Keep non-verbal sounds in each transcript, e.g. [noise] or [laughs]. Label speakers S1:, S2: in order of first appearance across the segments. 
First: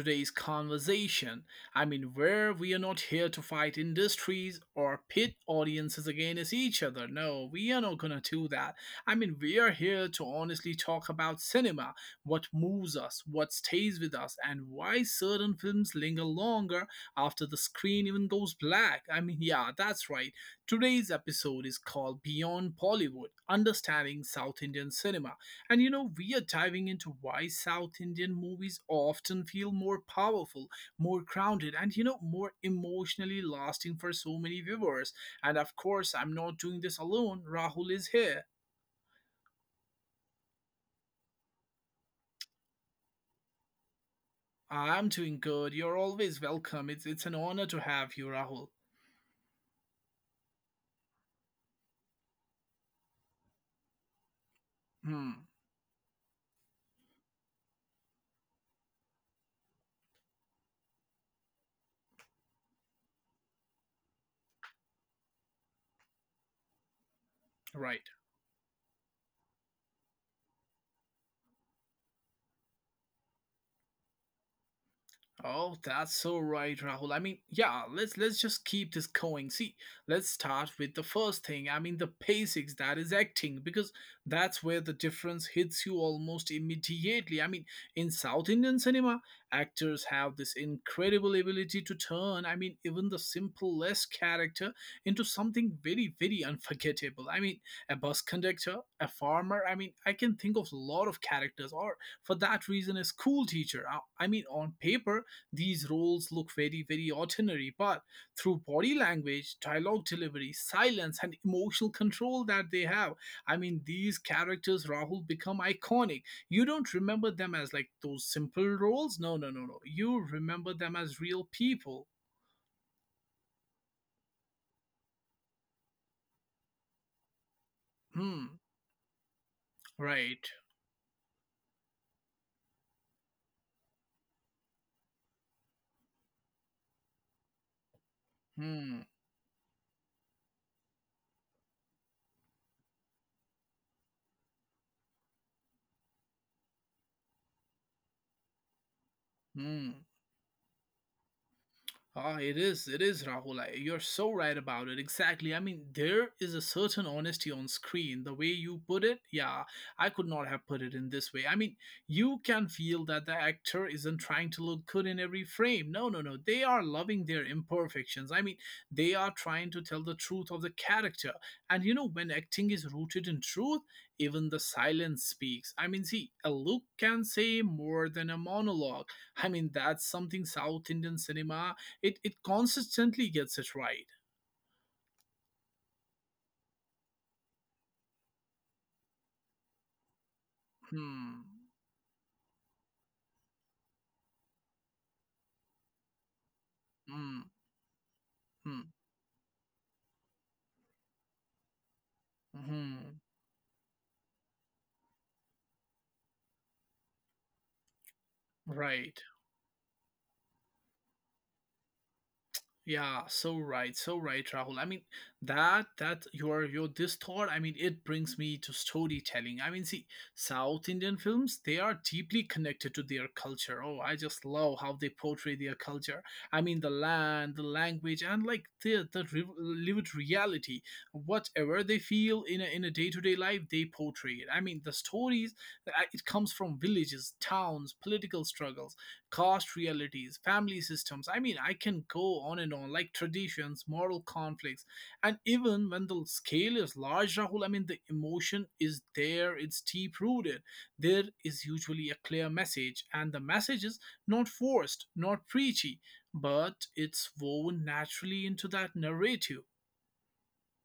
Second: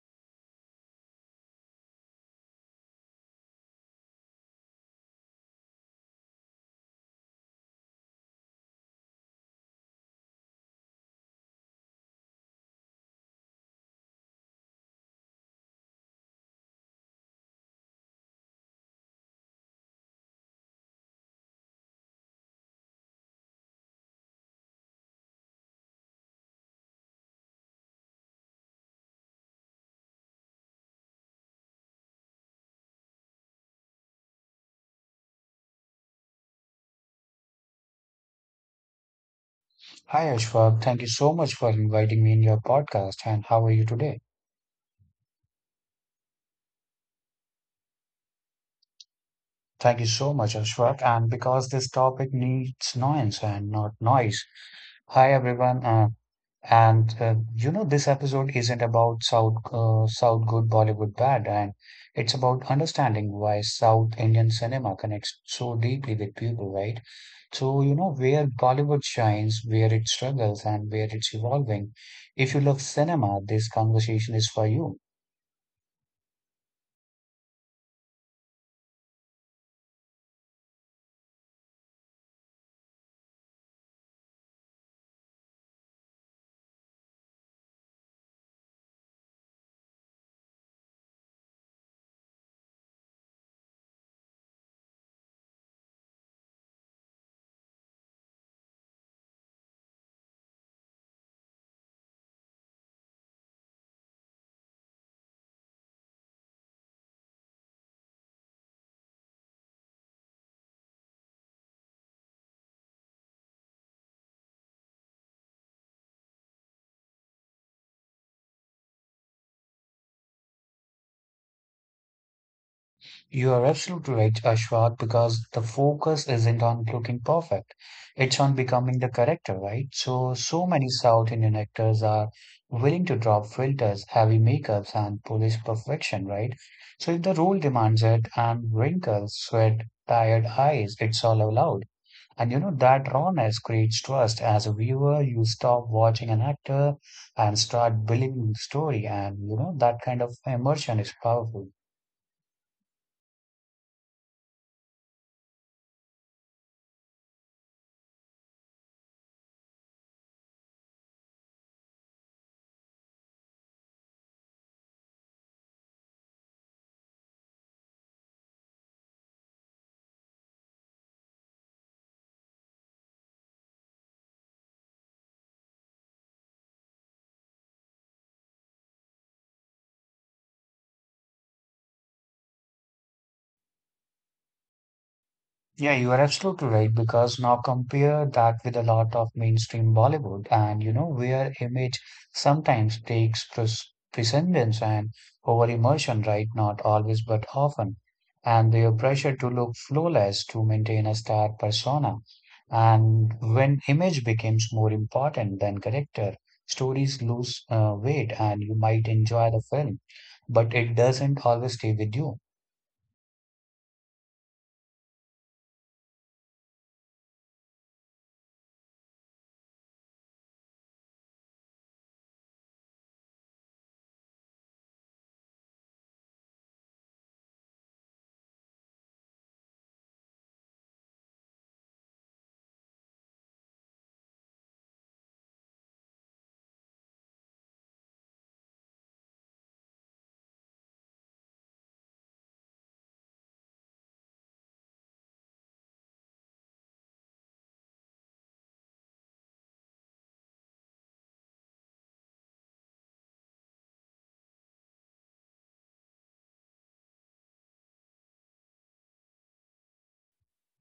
S1: today's conversation. Where we are not here to fight industries or pit audiences against each other. No, we are not gonna do that. We are here to honestly talk about cinema, what moves us, what stays with us, and why certain films linger longer after the screen even goes black. Yeah, that's right. Today's episode is called Beyond Bollywood Understanding South Indian Cinema. We are diving into why South Indian movies often feel more powerful, more grounded, and more emotionally lasting for so many viewers. And of course, I'm not doing this alone. Rahul is here.
S2: Hi, Ashfaq. Thank you so much for inviting me in your podcast. And how are you today?
S1: I'm doing good. You're always welcome. It's an honor to have you, Rahul.
S2: Thank you so much, Ashfaq. And because this topic needs noise and not noise. Hi,
S1: Hmm.
S2: everyone. And this episode isn't about South good, Bollywood bad, and it's about understanding why South Indian cinema connects so deeply with people, right? So you
S1: Right.
S2: know where Bollywood shines, where it struggles, and where it's evolving. If you love cinema, this conversation is for you.
S1: Oh, that's so right, Rahul. Yeah, let's just keep this going. See, let's start with the first thing. The basics, that is acting, because that's where the difference hits you almost immediately. I mean, in South Indian cinema, actors have this incredible ability to turn, I mean, even the simplest character into something very very unforgettable. I mean, a bus conductor, a farmer, I mean, I can think of a lot of characters or for that reason a school teacher. I mean, on paper these roles look very, very ordinary, but through body language, dialogue delivery, silence, and emotional control that they have, I mean, these characters, Rahul, become iconic. You don't remember them as like those simple roles. No, no, no, no. You remember them as real people.
S2: You are absolutely right, Ashwat, because the focus isn't on looking perfect.
S1: Hmm.
S2: It's on becoming the character, right? So,
S1: Right.
S2: so many South Indian actors are willing to drop filters, heavy makeups, and polish perfection, right? So if the role demands it, and
S1: Hmm.
S2: wrinkles, sweat, tired eyes, it's all allowed. And that rawness creates trust. As a viewer, you stop watching an actor and start believing the story, and
S1: Hmm.
S2: that kind of immersion is powerful.
S1: Ah, it is Rahul. I- You're so right about it. Exactly. I mean, there is a certain honesty on screen. The way you put it, yeah, I could not have put it in this way. I mean, you can feel that the actor isn't trying to look good in every frame. No, no, no. They are loving their imperfections. I mean, they are trying to tell the truth of the character. And you know, when acting is rooted in truth, even the silence speaks. I mean, see, a look can say more than a monologue. I mean, that's something South Indian cinema it consistently gets it right.
S2: Yeah, you are absolutely right because now compare that with a lot of mainstream Bollywood and you know
S1: Hmm.
S2: where image sometimes takes precedence and over emotion, right? Not always,
S1: Hmm.
S2: but often. And
S1: Hmm.
S2: their pressure to look flawless to maintain a star persona.
S1: Mhm.
S2: And when image becomes more important than character, stories lose weight and you might
S1: Right.
S2: enjoy the film, but it doesn't always stay with you.
S1: Yeah, so right, so right, Rahul. I mean, that that your this thought, I mean, it brings me to storytelling. I mean, see, South Indian films, they are deeply connected to their culture. Oh, I just love how they portray their culture. I mean, the land, the language, and like lived reality. Whatever they feel in a day-to-day life, they portray it. I mean, the stories, it comes from villages, towns, political struggles, caste realities, family systems. I mean, I can go on and on, like traditions, moral conflicts. And even when the scale is large, Rahul, I mean, the emotion is there, it's deep rooted. There is usually a clear message, and the message is not forced, not preachy, but it's woven naturally into that narrative.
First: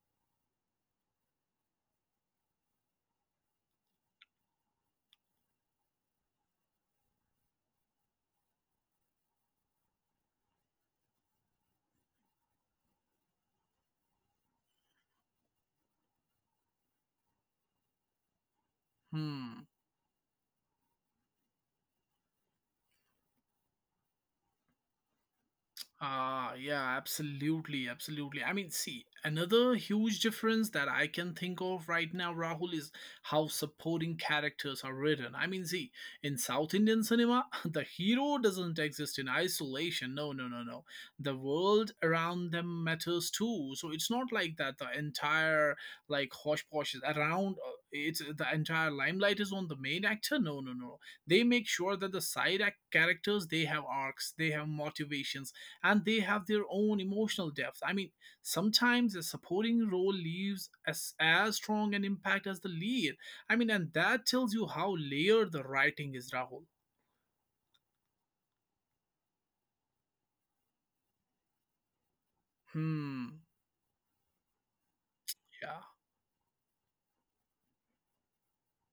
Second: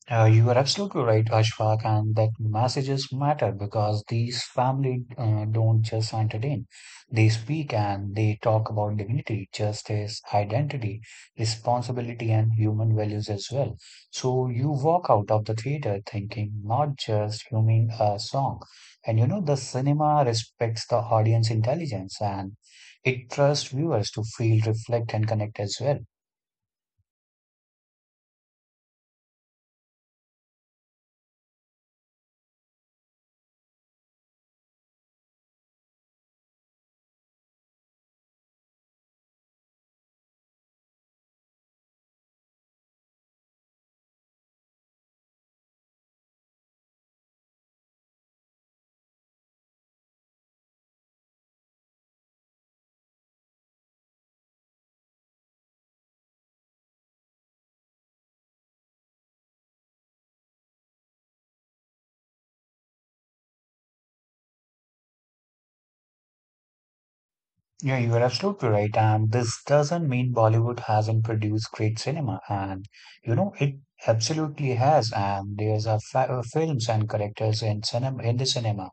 S2: You are absolutely right, Ashfaq, and that messages matter because these family don't just entertain. They speak and they talk about dignity, justice, identity, responsibility, and human values as well. So you walk out of the theater thinking, not just humming a song. And the
S1: Hmm.
S2: cinema respects the audience intelligence and it trusts viewers to feel, reflect, and connect as well.
S1: Ah, yeah, absolutely, absolutely. I mean, see, another huge difference that I can think of right now, Rahul, is how supporting characters are written. I mean, see, in South Indian cinema, [laughs] the hero doesn't exist in isolation. No, no, no, no. The world around them matters too. So it's not like that the entire, like, hosh posh is around, it's the entire limelight is on the main actor. No, no, no. They make sure that the side act characters, they have arcs, they have motivations and they have their own emotional depth. I mean, sometimes a supporting role leaves as strong an impact as the lead. I mean, and that tells you how layered the writing is, Rahul.
S2: Yeah, you are absolutely right. And this doesn't mean Bollywood hasn't produced great cinema. And, you
S1: Hmm.
S2: know, it absolutely has. And
S1: Yeah.
S2: there's films and characters in the cinema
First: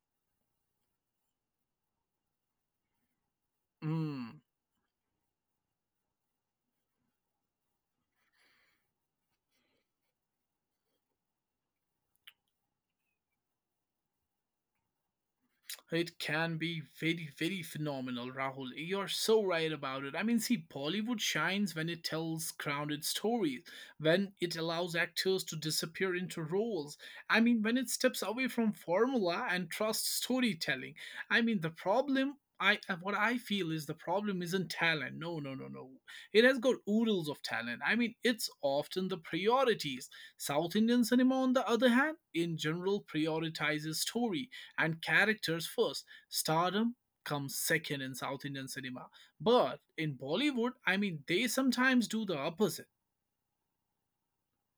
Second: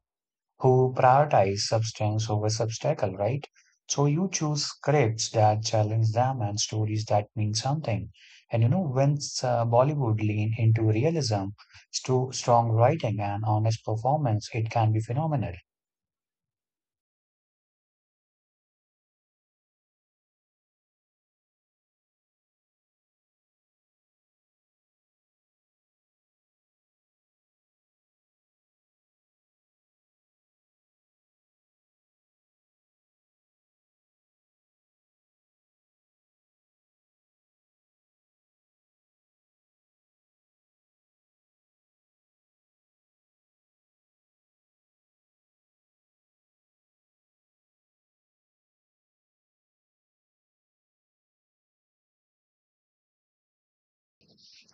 S2: who prioritize substance over substacle, right? So you
S1: Hmm.
S2: choose scripts that challenge them and stories that mean something. And when Bollywood lean into realism, strong writing and honest performance, it can be phenomenal.
S1: It can be very, very phenomenal, Rahul. You're so right about it. I mean, see, Bollywood shines when it tells grounded stories, when it allows actors to disappear into roles. I mean, when it steps away from formula and trusts storytelling. I mean, what I feel is the problem isn't talent. No, no, no, no. It has got oodles of talent. I mean, it's often the priorities. South Indian cinema, on the other hand, in general, prioritizes story and characters first. Stardom comes second in South Indian cinema. But in Bollywood, I mean, they sometimes do the opposite.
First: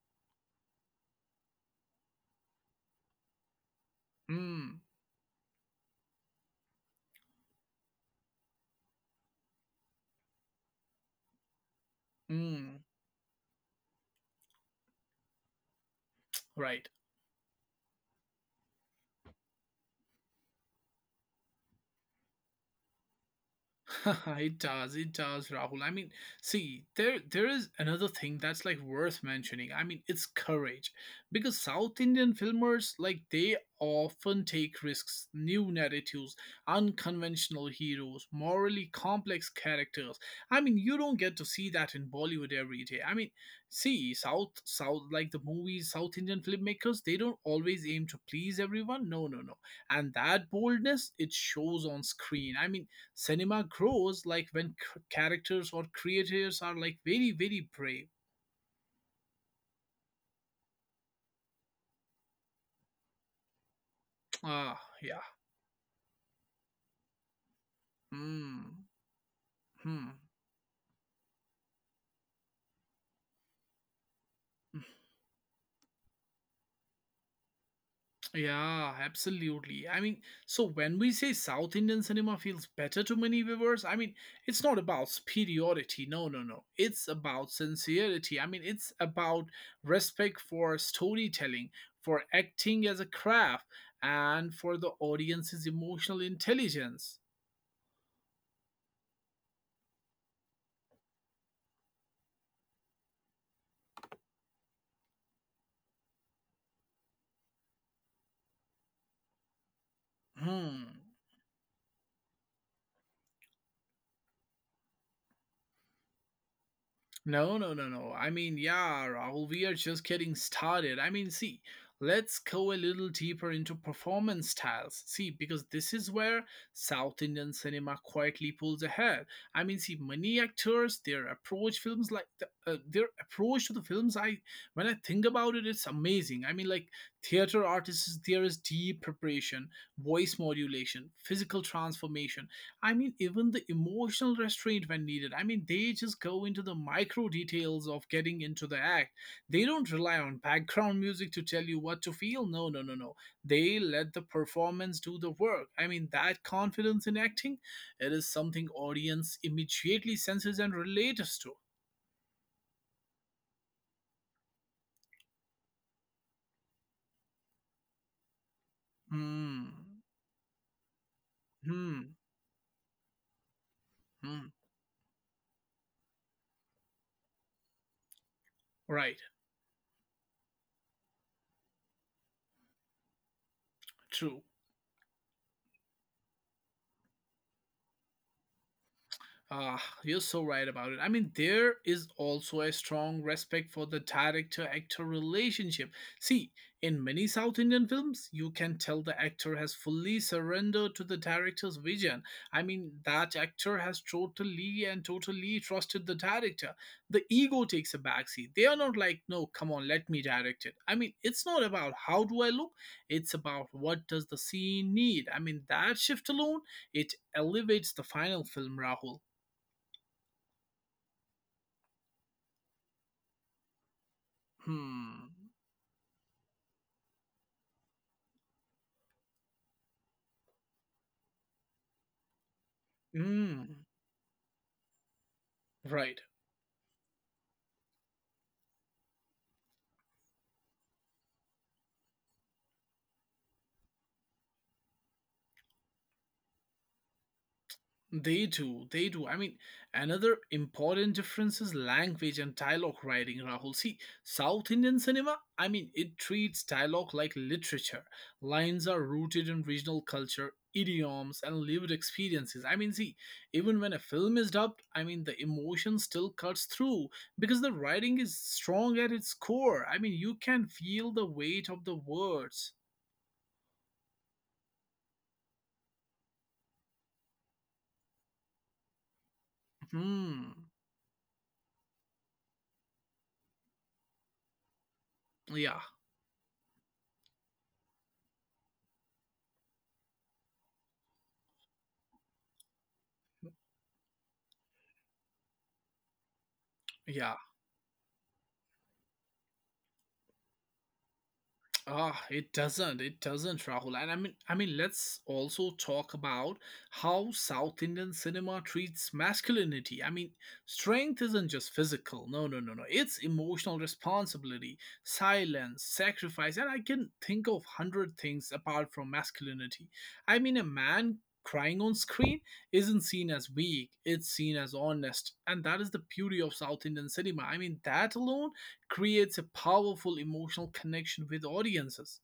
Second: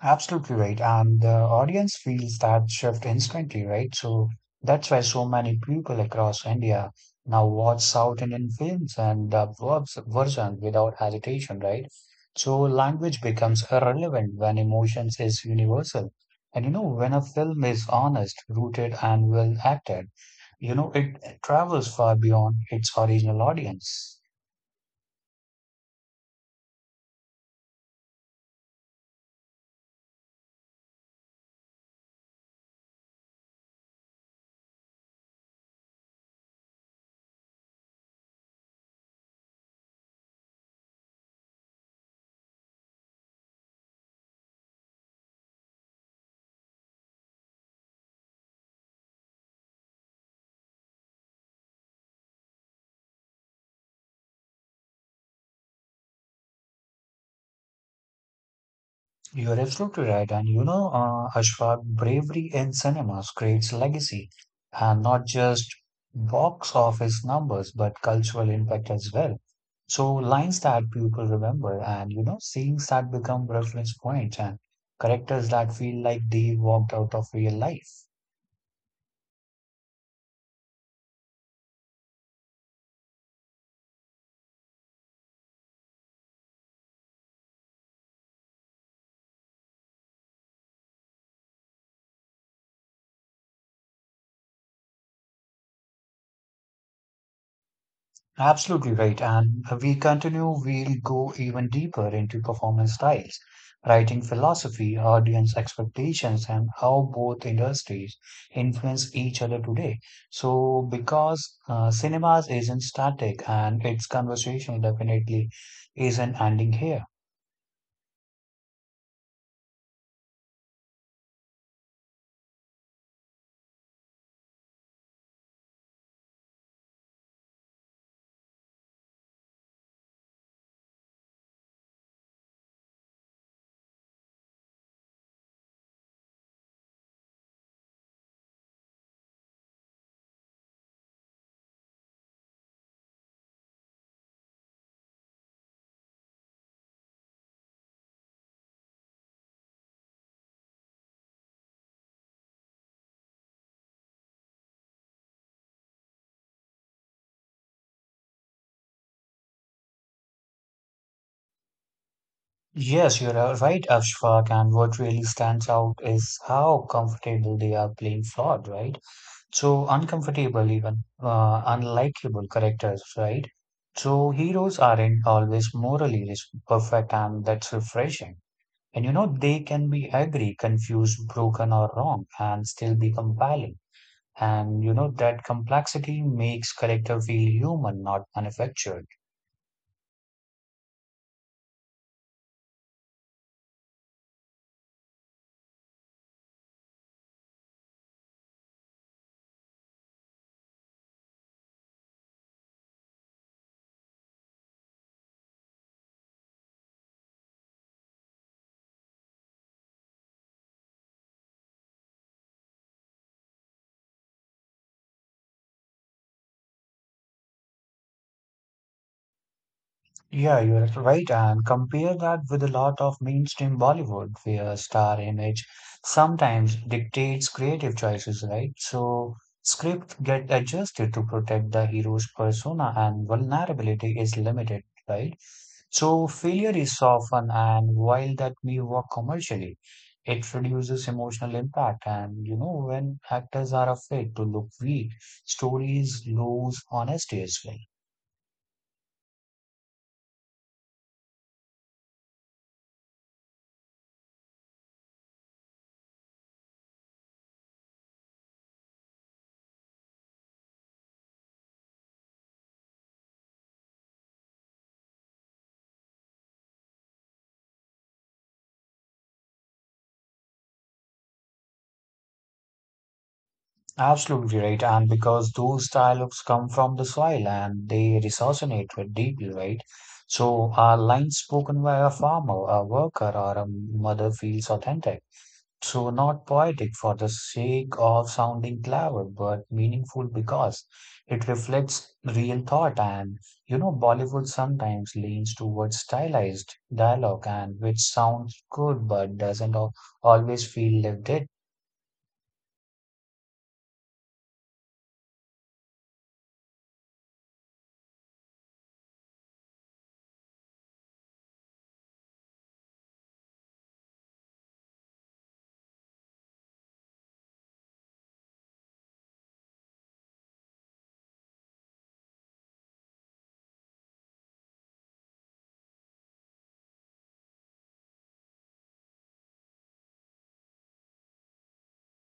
S2: Absolutely right. And the audience feels that shift instantly, right? So
S1: Mm,
S2: that's why so many people across India now watch South Indian films and the verbs version without hesitation, right? So
S1: mm,
S2: language becomes irrelevant when emotions is universal. And
S1: right.
S2: when a film is honest, rooted, and well acted, it travels far beyond its original
S1: [laughs]
S2: audience.
S1: It does, it does, Rahul. I mean, see, there is another thing that's like worth mentioning. I mean, it's courage. Because South Indian filmers, like they often take risks, new narratives, unconventional heroes, morally complex characters. I mean, you don't get to see that in Bollywood every day. I mean, see, South South like the movies, South Indian filmmakers, they don't always aim to please everyone. No, no, no. And that boldness, it shows on screen. I mean, cinema grows like when characters or creators are like very very brave.
S2: You're absolutely right. And Ashfaq, bravery in cinemas creates legacy
S1: Ah,
S2: and not
S1: yeah.
S2: just box office numbers, but cultural
S1: Hmm.
S2: impact as well.
S1: Hmm.
S2: So lines that people remember and scenes that become reference points and characters that feel like they walked out of real life.
S1: Yeah, absolutely. I mean, so when we say South Indian cinema feels better to many viewers, I mean, it's not about superiority. No, no, no. It's about sincerity. I mean, it's about respect for storytelling, for acting as a craft, and for the audience's emotional intelligence.
S2: Absolutely right. And we continue, we'll go even deeper into performance styles, writing philosophy, audience expectations, and how both industries influence each other today. So,
S1: Hmm.
S2: because cinemas isn't static and its conversation definitely isn't ending here.
S1: No, no, no, no. I mean, yeah, Rahul, we are just getting started. I mean, see, let's go a little deeper into performance styles. See, because this is where South Indian cinema quietly pulls ahead. I mean, see, many actors, their approach to the films. I When I think about it, it's amazing. I mean, like theater artists, there is deep preparation, voice modulation, physical transformation. I mean, even the emotional restraint when needed. I mean, they just go into the micro details of getting into the act. They don't rely on background music to tell you what to feel. No, no, no, no. They let the performance do the work. I mean, that confidence in acting, it is something audience immediately senses and relates to.
S2: Yes, you're right, Ashfaq. And what really stands out is how comfortable they are playing flawed, right? So
S1: Hmm.
S2: uncomfortable, even
S1: Hmm.
S2: unlikable characters, right? So
S1: Hmm.
S2: heroes aren't always morally perfect, and that's refreshing. And you
S1: Right.
S2: know, they can be angry, confused, broken, or wrong, and still be compelling.
S1: True.
S2: And that complexity makes character feel human, not manufactured.
S1: Ah, you're so right about it. I mean, there is also a strong respect for the director actor relationship. See, in many South Indian films, you can tell the actor has fully surrendered to the director's vision. I mean, that actor has totally and totally trusted the director. The ego takes a backseat. They are not like, no, come on, let me direct it. I mean, it's not about how do I look, it's about what does the scene need. I mean, that shift alone, it elevates the final film, Rahul.
S2: Yeah, you're right. And compare that with a lot of mainstream Bollywood, where star
S1: Hmm.
S2: image sometimes dictates creative choices, right? So script get adjusted to protect the hero's persona and
S1: Mm.
S2: vulnerability is limited, right?
S1: Right.
S2: So failure is softened, and while that may work commercially, it reduces emotional impact. And when actors are afraid to look weak, stories lose honesty as well.
S1: They do. They do. I mean, another important difference is language and dialogue writing, Rahul. See, South Indian cinema, I mean, it treats dialogue like literature. Lines are rooted in regional culture, idioms, and lived experiences. I mean, see, even when a film is dubbed, I mean, the emotion still cuts through because the writing is strong at its core. I mean, you can feel the weight of the words.
S2: Absolutely right. And because those dialogues come from the soil and they resonate with deeply, right?
S1: Hmm.
S2: So a line spoken by a farmer, a worker, or a mother feels authentic.
S1: Yeah.
S2: So not poetic for the sake of sounding clever, but meaningful because it reflects real thought. And Bollywood sometimes leans towards stylized
S1: Yeah.
S2: dialogue and which sounds good but doesn't always feel lived in.
S1: Ah, it doesn't. It doesn't, Rahul. And I mean, let's also talk about how South Indian cinema treats masculinity. I mean, strength isn't just physical. No, no, no, no. It's emotional responsibility, silence, sacrifice, and I can think of hundred things apart from masculinity. I mean, a man crying on screen isn't seen as weak. It's seen as honest, and that is the beauty of South Indian cinema. I mean, that alone creates a powerful emotional connection with audiences.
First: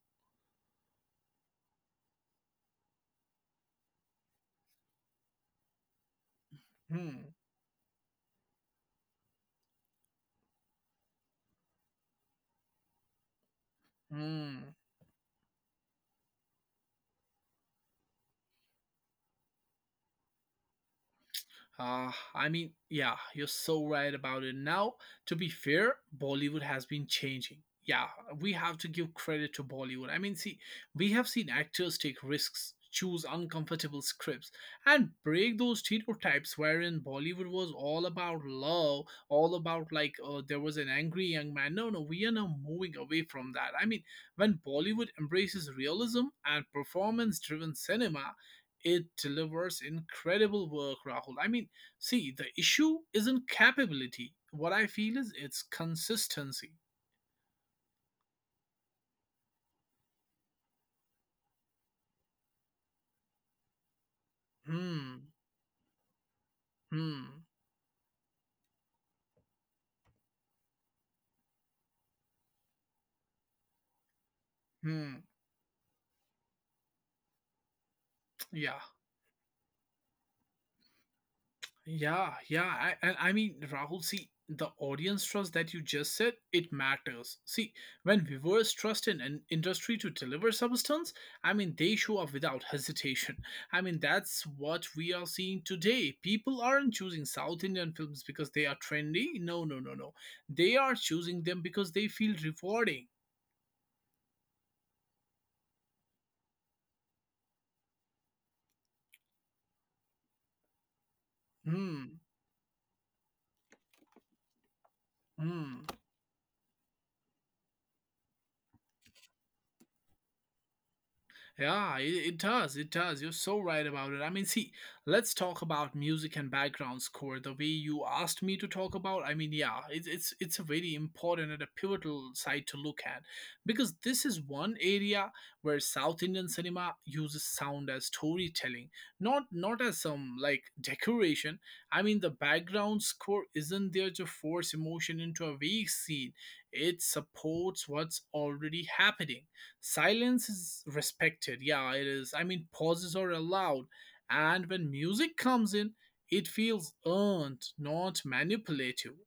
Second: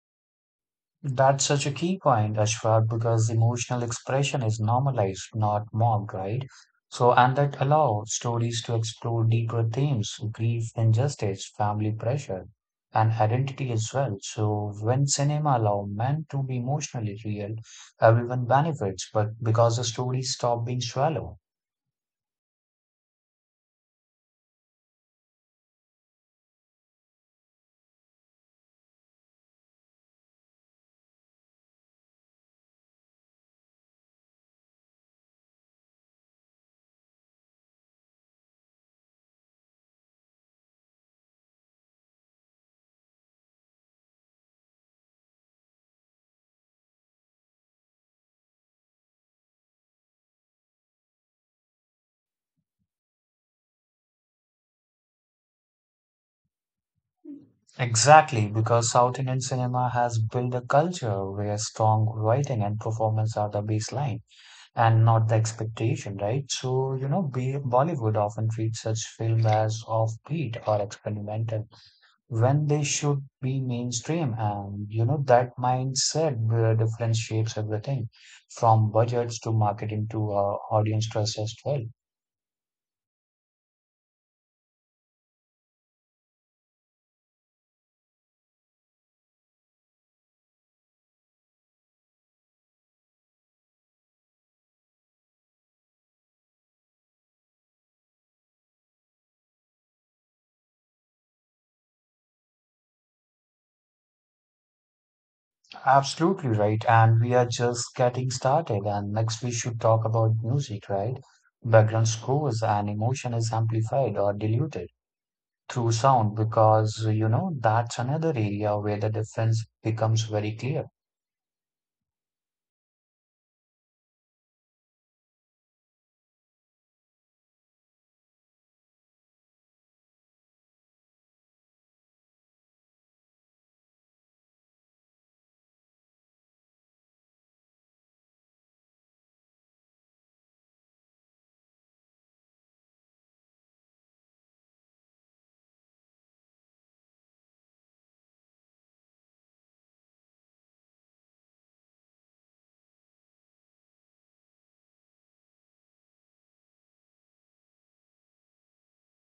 S2: That's such a key point, Ashfaq, because emotional expression is normalized, not mocked, right? So,
S1: Hmm.
S2: and that allows stories to explore deeper themes, grief, injustice, family pressure, and identity as well. So,
S1: Hmm.
S2: when cinema allow men to be emotionally real, everyone benefits, but because the stories stop being shallow.
S1: I mean, yeah, you're so right about it. Now, to be fair, Bollywood has been changing. Yeah, we have to give credit to Bollywood. I mean, see, we have seen actors take risks, choose uncomfortable scripts, and break those stereotypes wherein Bollywood was all about love, all about there was an angry young man. No, no, we are now moving away from that. I mean, when Bollywood embraces realism and performance driven cinema, it delivers incredible work, Rahul. I mean, see, the issue isn't capability. What I feel is it's consistency.
S2: Exactly, because South Indian cinema has built a culture where strong writing and performance are the baseline and not
S1: Hmm,
S2: the expectation, right? So,
S1: hmm,
S2: Bollywood often treats such films as offbeat or experimental when they should be mainstream. And
S1: hmm.
S2: that mindset difference shapes everything
S1: Yeah,
S2: from budgets to marketing to audience trust as well.
S1: yeah, yeah. And I mean, Rahul, see, the audience trust that you just said, it matters. See, when viewers trust in an industry to deliver substance, I mean, they show up without [laughs] hesitation. I mean, that's what we are seeing today. People aren't choosing South Indian films because they are trendy. No, no, no, no. They are choosing them because they feel rewarding.
S2: Absolutely right. And we are just getting started. And next, we should talk about music, right? Background
S1: Hmm,
S2: scores and emotion is amplified or diluted
S1: Mm.
S2: through sound because that's another area where the difference becomes very clear.
S1: Yeah, it does. It does. You're so right about it. I mean, see, let's talk about music and background score. The way you asked me to talk about, I mean, yeah, it's a very important and a pivotal side to look at because this is one area where South Indian cinema uses sound as storytelling, not as some like decoration. I mean, the background score isn't there to force emotion into a vague scene. It supports what's already happening. Silence is respected. Yeah, it is. I mean, pauses are allowed. And when music comes in, it feels earned, not manipulative.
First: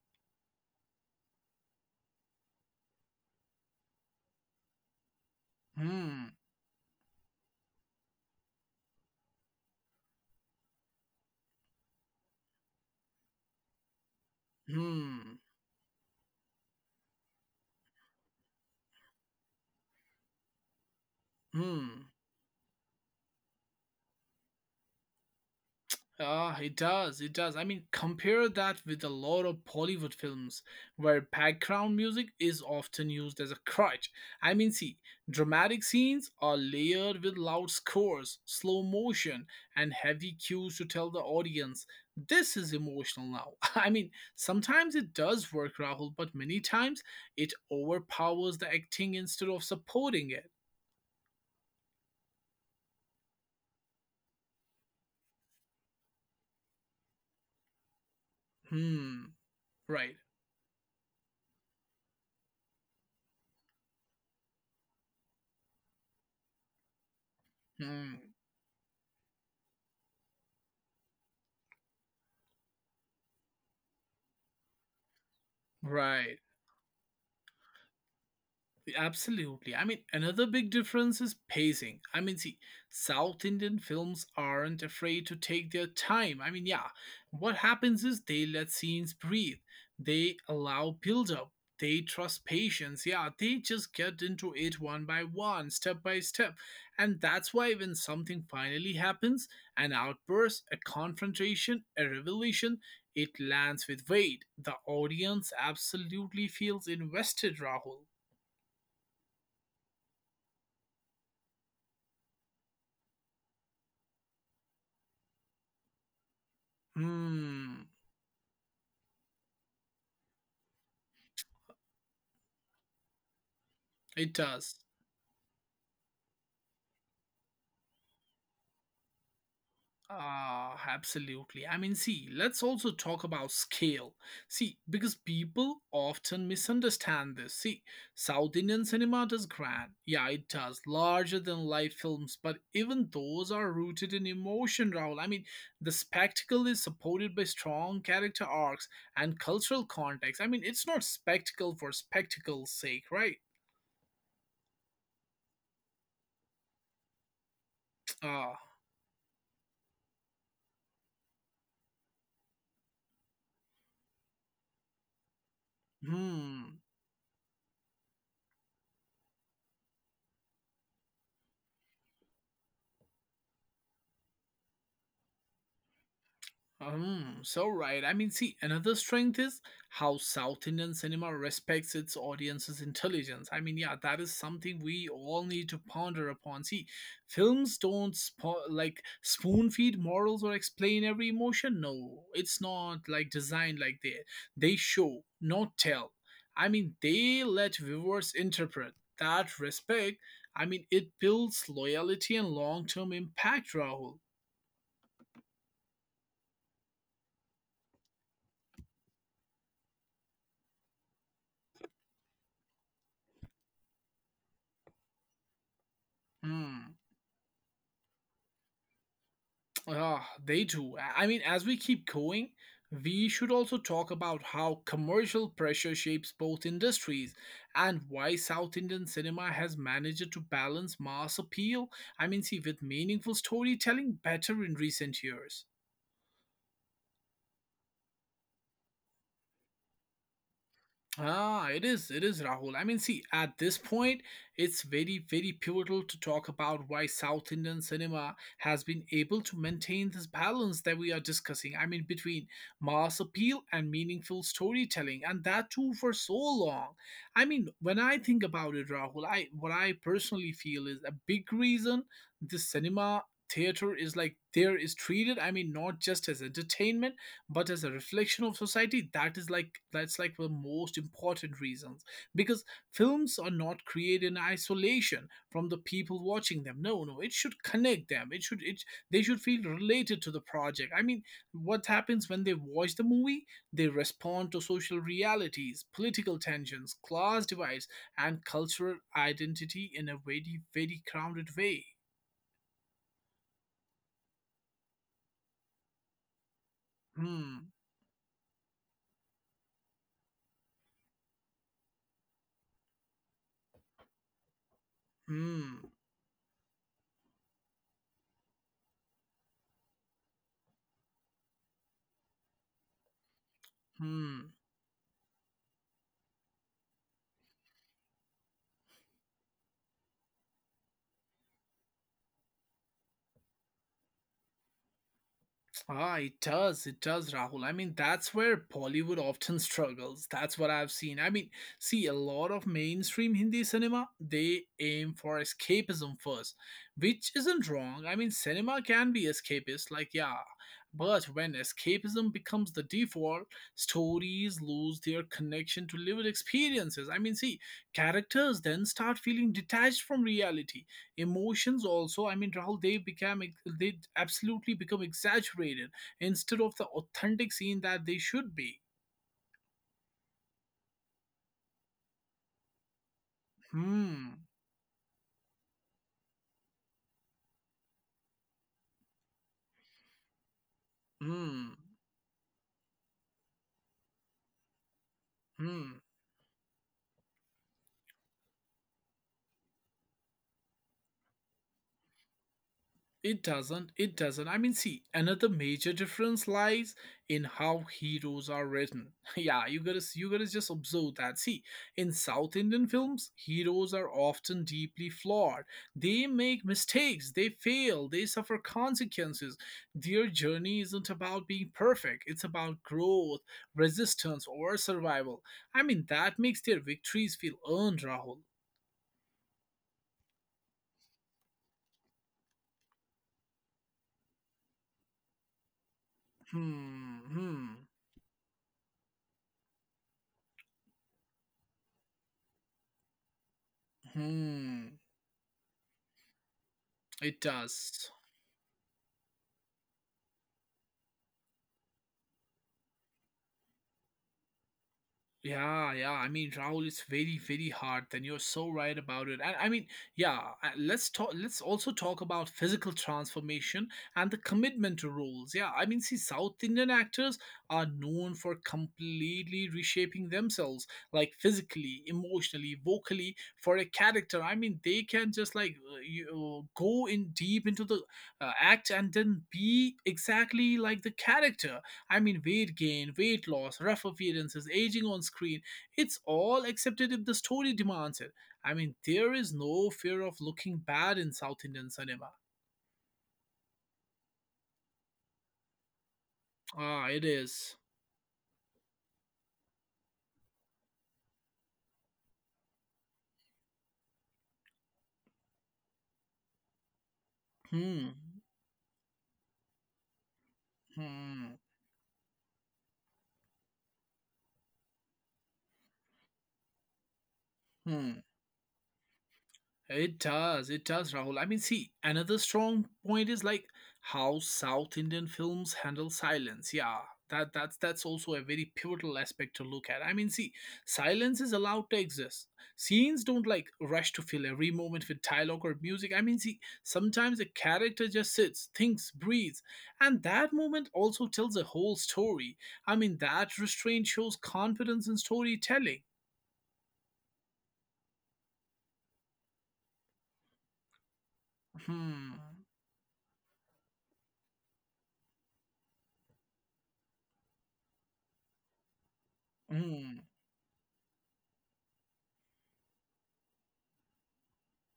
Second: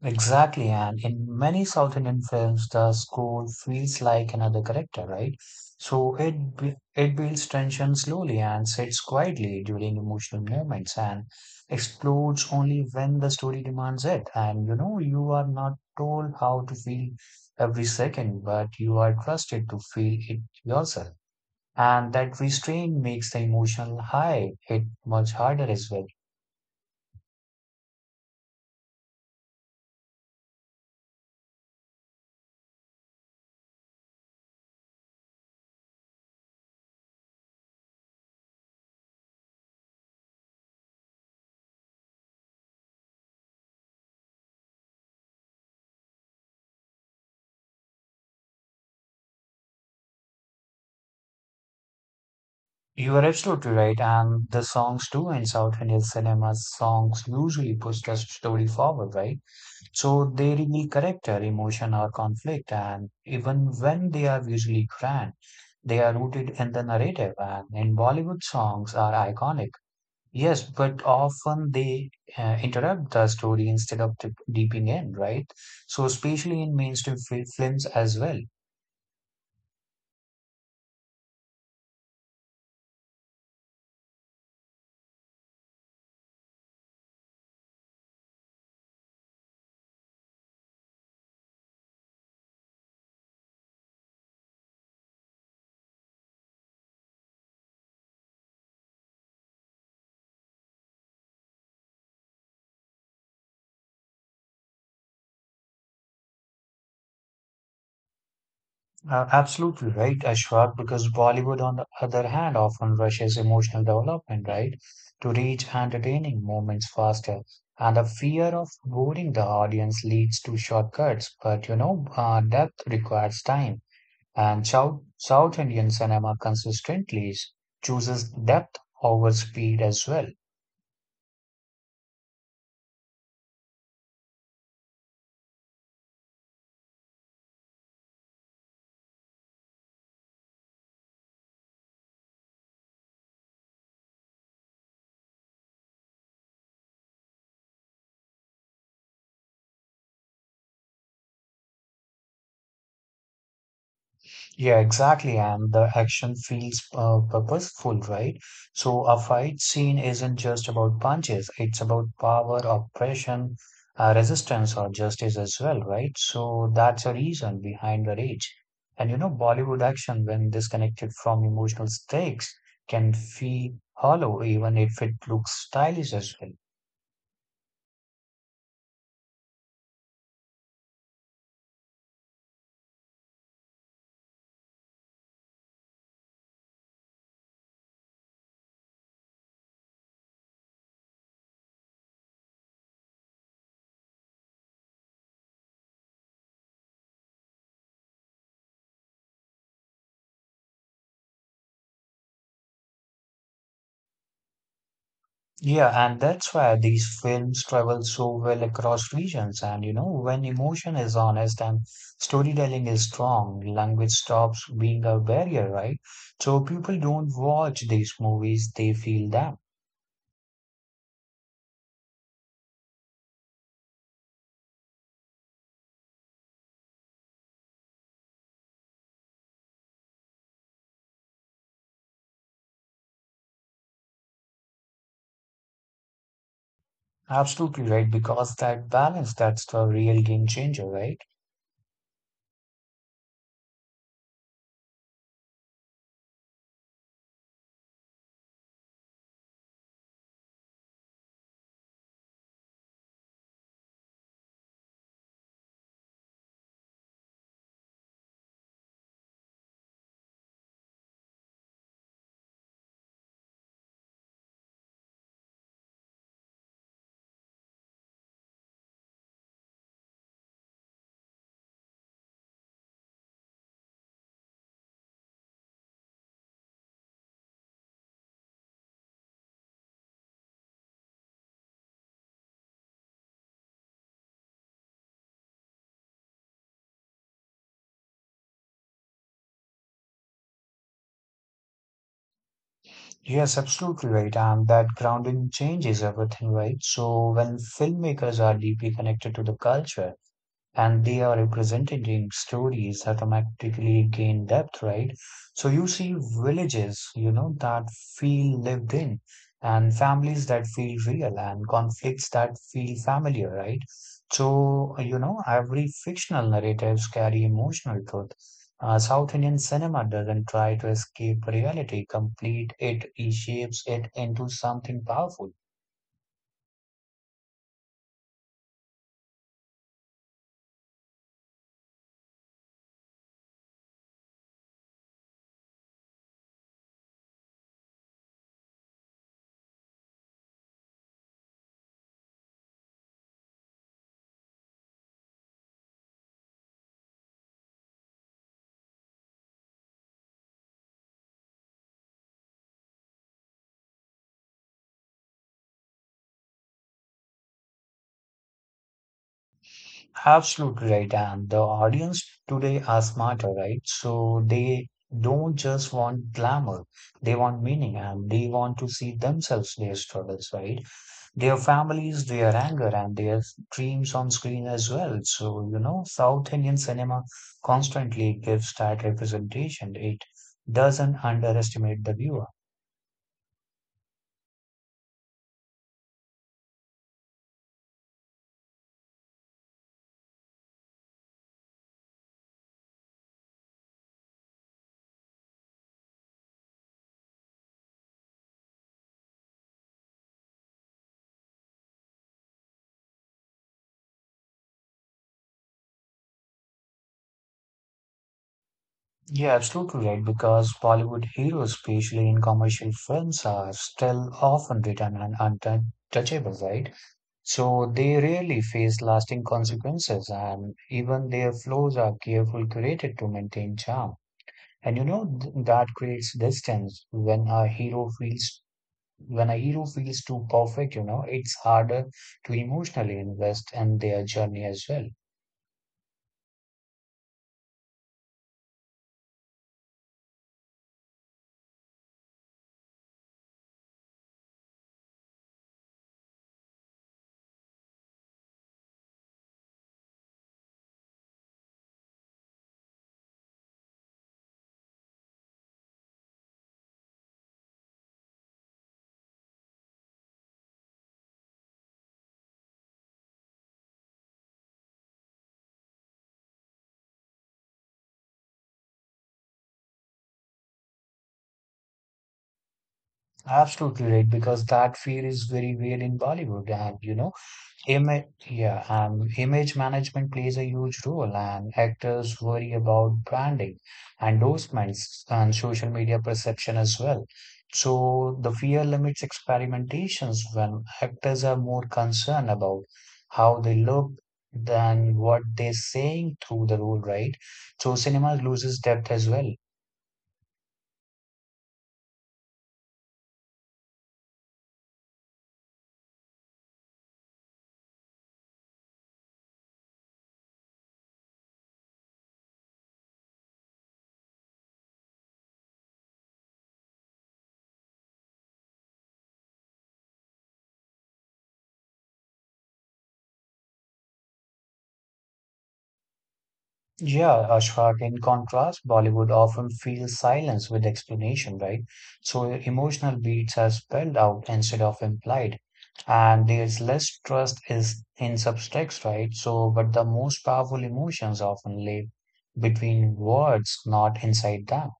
S2: Exactly, and in many South Indian films, the score feels like another character, right? So
S1: Hmm,
S2: it builds tension slowly and sits quietly during emotional moments and explodes only when the story demands it. And you
S1: hmm,
S2: are not told how to feel every second, but you are trusted to feel it yourself.
S1: hmm.
S2: And that restraint makes the emotional high hit much harder as well.
S1: Ah, it does. It does. I mean, compare that with a lot of Bollywood films where background music is often used as a crutch. I mean, see, dramatic scenes are layered with loud scores, slow motion, and heavy cues to tell the audience this is emotional now. [laughs] I mean, sometimes it does work, Rahul, but many times it overpowers the acting instead of supporting it.
S2: You are absolutely right, and the songs too in South Indian cinema songs usually push the story forward,
S1: Hmm,
S2: right?
S1: right.
S2: So they reveal character, emotion, or conflict, and even when they are visually grand, they are rooted in the narrative. And in
S1: Hmm,
S2: Bollywood, songs are iconic. Yes, but often they interrupt the story instead of dipping in, right? So,
S1: right.
S2: especially in mainstream films as well.
S1: Absolutely. I mean, another big difference is pacing. I mean, see, South Indian films aren't afraid to take their time. I mean, yeah, what happens is they let scenes breathe, they allow build up, they trust patience. Yeah, they just get into it one by one, step by step. And that's why when something finally happens, an outburst, a confrontation, a revelation, it lands with weight. The audience absolutely feels invested, Rahul.
S2: Absolutely right, Ashfaq, because Bollywood, on the other hand, often rushes emotional development, right, to reach entertaining moments faster.
S1: Hmm,
S2: And the fear of boring the audience leads to shortcuts, but depth requires time.
S1: it
S2: And
S1: does.
S2: South Indian cinema consistently chooses depth over speed as well.
S1: Ah, absolutely. I mean, see, let's also talk about scale. See, because people often misunderstand this. See, South Indian cinema does grand. Yeah, it does. Larger than life films, but even those are rooted in emotion, Rahul. I mean, the spectacle is supported by strong character arcs and cultural context. I mean, it's not spectacle for spectacle's sake, right?
S2: Yeah, exactly. And the action feels purposeful, right?
S1: Ah,
S2: So a fight scene isn't just about punches, it's about power, oppression, resistance, or justice as well, right? So
S1: hmm.
S2: that's a reason behind the rage. And Bollywood action, when disconnected from emotional stakes, can feel hollow, even if it looks stylish as well.
S1: So right. I mean, see, another strength is how South Indian cinema respects its audience's intelligence. I mean, yeah, that is something we all need to ponder upon. See, films don't spo- like spoon feed morals or explain every emotion. No, it's not like designed like that. They show, not tell. I mean, they let viewers interpret. That respect, I mean, it builds loyalty and long-term impact, Rahul.
S2: Yeah, and that's why these films travel so well across regions. And when emotion is honest and storytelling is strong, language stops being a barrier, right? So
S1: Hmm.
S2: people don't watch these movies, they feel them.
S1: Ah, they do. I mean, as we keep going, we should also talk about how commercial pressure shapes both industries and why South Indian cinema has managed to balance mass appeal, I mean, see, with meaningful storytelling better in recent years.
S2: Absolutely right, because that balance, that's the real game changer, right?
S1: Ah, it is. It is, Rahul. I mean, see, at this point, it's very, very pivotal to talk about why South Indian cinema has been able to maintain this balance that we are discussing. I mean, between mass appeal and meaningful storytelling, and that too for so long. I mean, when I think about it, Rahul, I what I personally feel is a big reason the cinema theater is like there is treated, I mean, not just as entertainment but as a reflection of society. That is like that's like the most important reasons, because films are not created in isolation from the people watching them. No, no, it should connect them. It should it they should feel related to the project. I mean, what happens when they watch the movie, they respond to social realities, political tensions, class divides, and cultural identity in a very, very grounded way.
S2: Yes, absolutely right. And that grounding changes everything, right? So when
S1: Hmm,
S2: filmmakers are deeply connected to the culture, and they are representing stories that automatically gain depth, right? So
S1: hmm,
S2: you see villages, that feel lived in, and families that feel real, and conflicts that feel familiar, right?
S1: hmm.
S2: So, every fictional narratives carry emotional truth. South Indian cinema doesn't try to escape reality, complete it, reshapes it into something powerful.
S1: Ah, it does. It does, Rahul. I mean, that's where Bollywood often struggles. That's what I've seen. I mean, see, a lot of mainstream Hindi cinema, they aim for escapism first, which isn't wrong. I mean, cinema can be escapist, like, yeah. But when escapism becomes the default, stories lose their connection to lived experiences. I mean, see, characters then start feeling detached from reality, emotions also, I mean, Rahul, they they absolutely become exaggerated instead of the authentic scene that they should be.
S2: Absolutely right. And the audience today are smarter, right?
S1: Hmm,
S2: So they don't just want glamour, they want meaning and they want to see themselves, their struggles, right? Their
S1: hmm,
S2: families, their anger, and their dreams on screen as well. So,
S1: hmm.
S2: South Indian cinema constantly gives that representation. It doesn't underestimate the viewer.
S1: It doesn't. It doesn't. I mean, see, another major difference lies in how heroes are written. [laughs] Yeah, you gotta just observe that. See, in South Indian films, heroes are often deeply flawed. They make mistakes. They fail. They suffer consequences. Their journey isn't about being perfect. It's about growth, resistance, or survival. I mean, that makes their victories feel earned, Rahul.
S2: Yeah, absolutely right. Because Bollywood heroes, especially in commercial films, are still often written and untouchable, right?
S1: Hmm. Hmm.
S2: So they rarely face lasting consequences, and even their flaws are carefully curated to maintain charm.
S1: Hmm.
S2: And that creates distance
S1: It
S2: when a hero
S1: does.
S2: feels when a hero feels too perfect. It's harder to emotionally invest in their journey as well.
S1: Yeah, yeah. I mean, Rahul, it's very, very hard. Then you're so right about it. And I mean, yeah. Let's talk. Let's also talk about physical transformation and the commitment to roles. Yeah, I mean, see, South Indian actors are known for completely reshaping themselves, like physically, emotionally, vocally, for a character. I mean, they can just like you know, go in deep into the act and then be exactly like the character. I mean, weight gain, weight loss, rough appearances, aging on screen, it's all accepted if the story demands it. I mean, there is no fear of looking bad in South Indian cinema.
S2: Absolutely right, because that fear is very real in Bollywood, and
S1: Ah,
S2: you
S1: it
S2: know.
S1: is.
S2: Ima yeah, and image management plays a huge role, and actors worry about branding, endorsements, and social media perception as well.
S1: Hmm.
S2: So the fear limits experimentations when actors
S1: Hmm.
S2: are more concerned about how they look than what they're saying through the role, right? So
S1: Hmm.
S2: cinema loses depth as well.
S1: It does, Rahul. I mean, see, another strong point is like how South Indian films handle silence. Yeah, that's also a very pivotal aspect to look at. I mean, see, silence is allowed to exist. Scenes don't like rush to fill every moment with dialogue or music. I mean, see, sometimes a character just sits, thinks, breathes, and that moment also tells a whole story. I mean, that restraint shows confidence in storytelling.
S2: Yeah, Ashfaq, in contrast, Bollywood often fills silence with explanation, right?
S1: Hmm.
S2: So emotional beats are spelled out instead of implied. And there's less trust is in subtext, right? So, but the
S1: Hmm.
S2: most powerful emotions often live between words, not inside them.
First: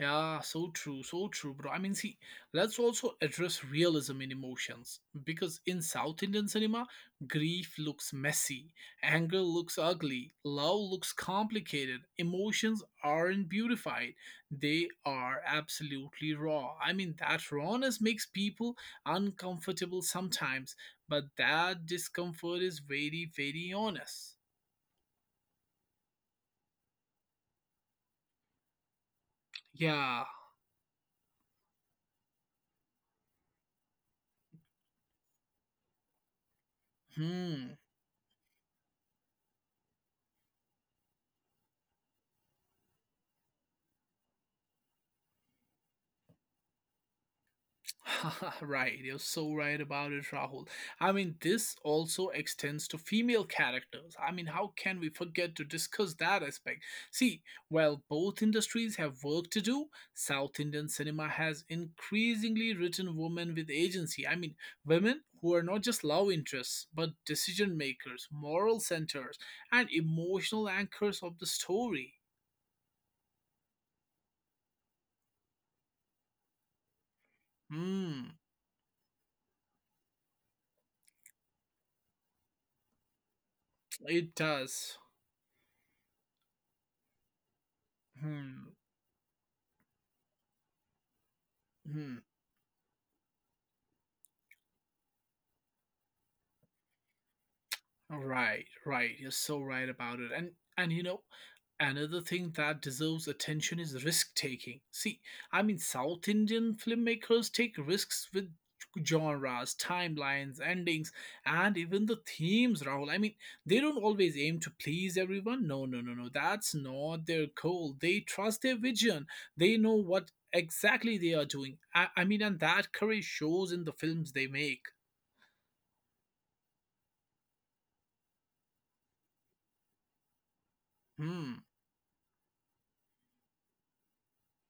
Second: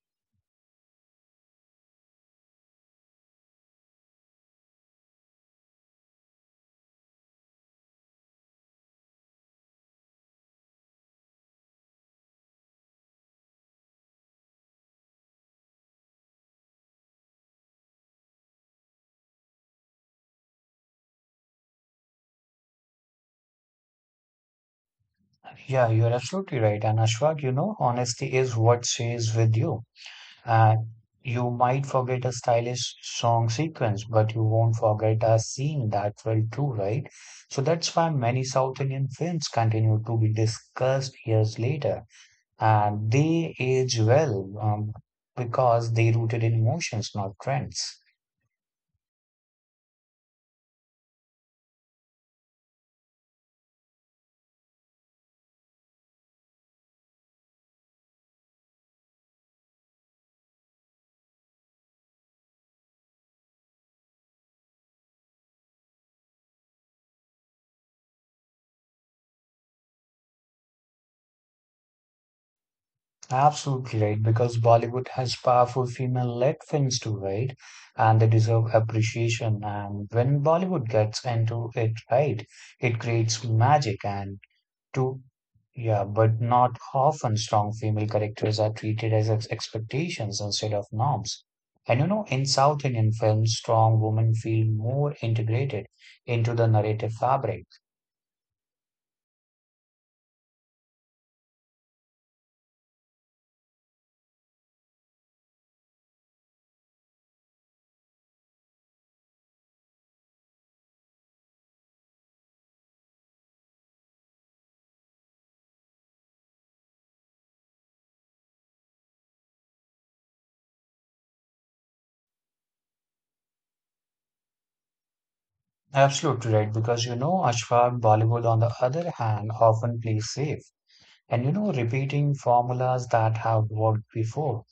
S1: Yeah, so true, bro. I mean, see, let's also address realism in emotions because in South Indian cinema, grief looks messy, anger looks ugly, love looks complicated, emotions aren't beautified, they are absolutely raw. I mean, that rawness makes people uncomfortable sometimes, but that discomfort is very, very honest.
S2: Yeah, you're absolutely right. And Ashfaq, honesty is what stays with you.
S1: Yeah.
S2: And you might forget a stylish song sequence, but you won't forget a scene that felt true, right? So
S1: Hmm.
S2: that's why many South Indian films continue to be discussed years later. And they age well because they rooted in emotions, not trends.
S1: [laughs] Right, you're so right about it, Rahul. I mean, this also extends to female characters. I mean, how can we forget to discuss that aspect? See, while both industries have work to do, South Indian cinema has increasingly written women with agency. I mean, women who are not just love interests, but decision makers, moral centers, and emotional anchors of the story.
S2: Absolutely right, because Bollywood has powerful female-led films too, right? And they
S1: Hmm,
S2: deserve appreciation. And when Bollywood gets into it right, it creates magic
S1: it
S2: and
S1: does.
S2: to yeah, but not often strong female characters are
S1: Hmm.
S2: treated as expectations instead of norms. And you
S1: Hmm.
S2: know, in South Indian films, strong women feel more integrated into the narrative fabric.
S1: Right, right. You're so right about it. And you know, another thing that deserves attention is risk taking. See, I mean, South Indian filmmakers take risks with genres, timelines, endings, and even the themes, Rahul. I mean, they don't always aim to please everyone. No, no, no, no. That's not their goal. They trust their vision. They know what exactly they are doing. I mean, and that courage shows in the films they make.
S2: Absolutely right, because Ashfaq Bollywood, on the other hand, often plays safe. And you
S1: Hmm.
S2: know, repeating formulas that have worked before.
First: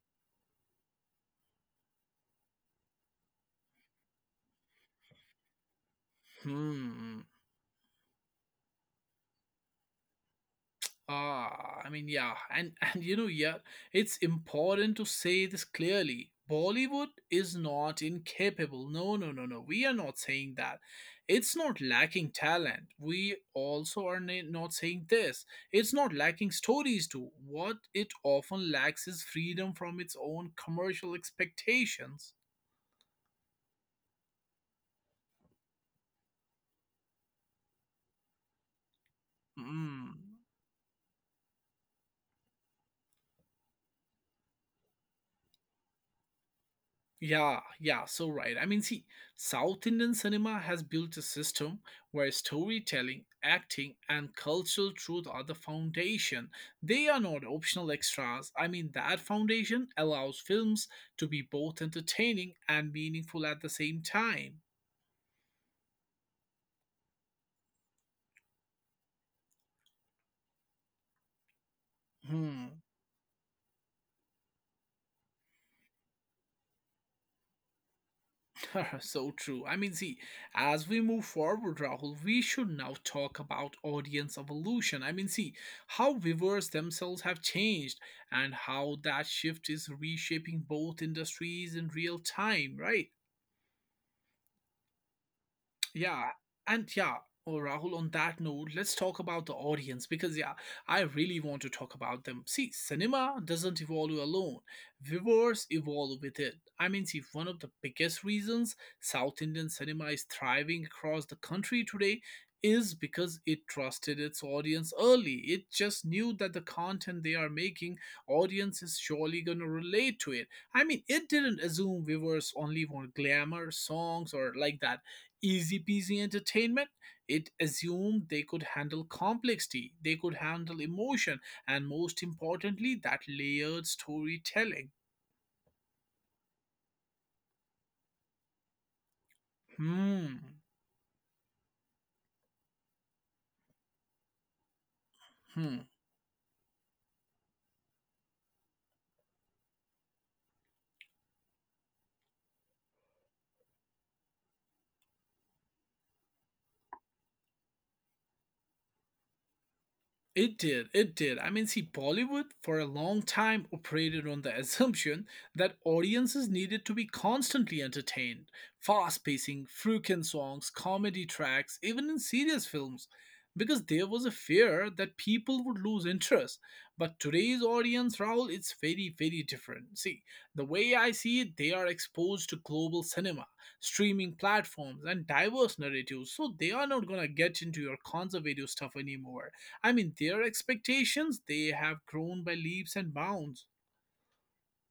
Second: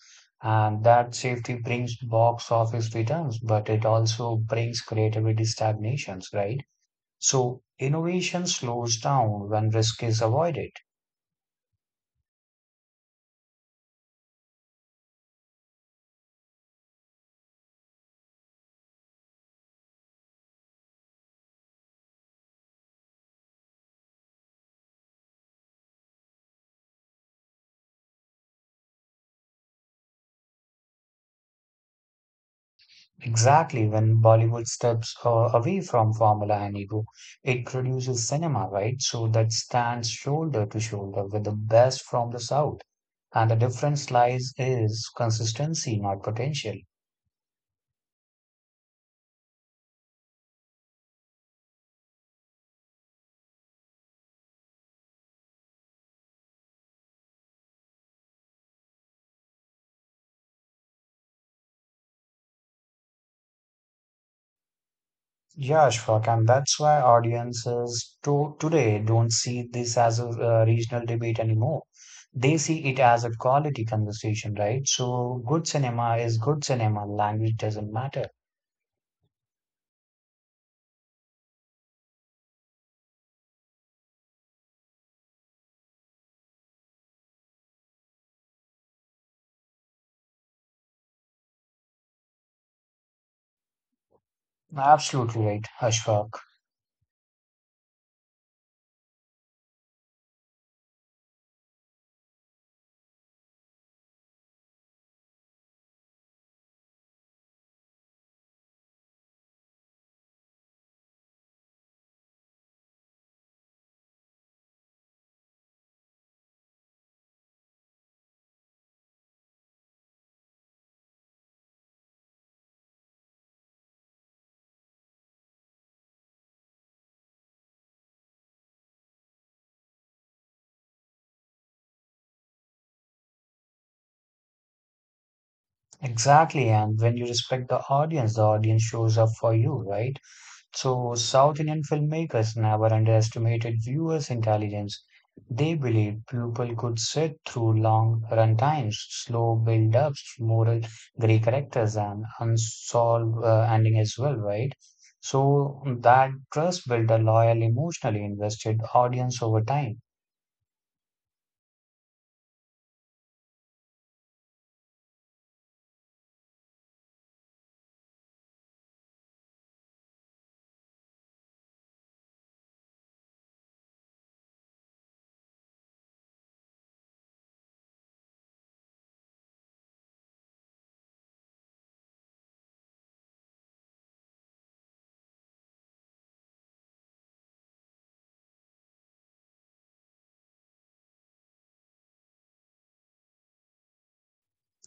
S2: And that safety brings box office returns, but it also brings creativity stagnations, right?
S1: Hmm.
S2: So innovation slows down when risk is avoided.
S1: Ah, I mean, yeah, and [laughs] and you know, yeah, it's important to say this clearly. Bollywood is not incapable. No, no, no, no. We are not saying that. It's not lacking talent. We also not saying this. It's not lacking stories too. What it often lacks is freedom from its own commercial expectations.
S2: Exactly when Bollywood steps away from formula and ego, it produces cinema, right? So that stands
S1: Mm.
S2: shoulder to shoulder with the best from the South. And the difference lies is consistency, not potential.
S1: Yeah, yeah, so right. I mean, see, South Indian cinema has built a system where storytelling, acting, and cultural truth are the foundation. They are not optional extras. I mean, that foundation allows films to be both entertaining and meaningful at the same time.
S2: Yeah, Ashfaq, and that's why audiences to today don't see this as a regional debate anymore. They
S1: Hmm.
S2: see it as a quality conversation, right? So good cinema is good cinema. Language doesn't matter.
S1: [laughs] So true. I mean, see, as we move forward, Rahul, we should now talk about audience evolution. I mean, see, how viewers themselves have changed and how that shift is reshaping both industries in real time, right?
S2: Absolutely right,
S1: Yeah,
S2: Ashfaq.
S1: and yeah, oh, Rahul, on that note, let's talk about the audience because, yeah, I really want to talk about them. See, cinema doesn't evolve alone, viewers evolve with it. I mean, see, one of the biggest reasons South Indian cinema is thriving across the country today is because it trusted its audience early. It just knew that the content they are making, audience is surely going to relate to it. I mean, it didn't assume viewers only want glamour songs or like that easy peasy entertainment, it assumed they could handle complexity, they could handle emotion, and most importantly, that layered storytelling.
S2: Exactly. And when you respect the audience shows up for you, right?
S1: Hmm.
S2: So, South Indian filmmakers never underestimated viewers' intelligence. They
S1: Hmm.
S2: believed people could sit through long runtimes, slow build ups, moral gray characters, and unsolved ending as well, right? So, that trust built a loyal, emotionally invested audience over time.
S1: It did, it did. I mean, see, Bollywood for a long time operated on the [laughs] assumption that audiences needed to be constantly entertained. Fast pacing, freaking songs, comedy tracks, even in serious films, because there was a fear that people would lose interest. But today's audience, Raul, it's very, very different. See, the way I see it, they are exposed to global cinema, streaming platforms, and diverse narratives, so they are not gonna get into your conservative stuff anymore. I mean, their expectations, they have grown by leaps and bounds.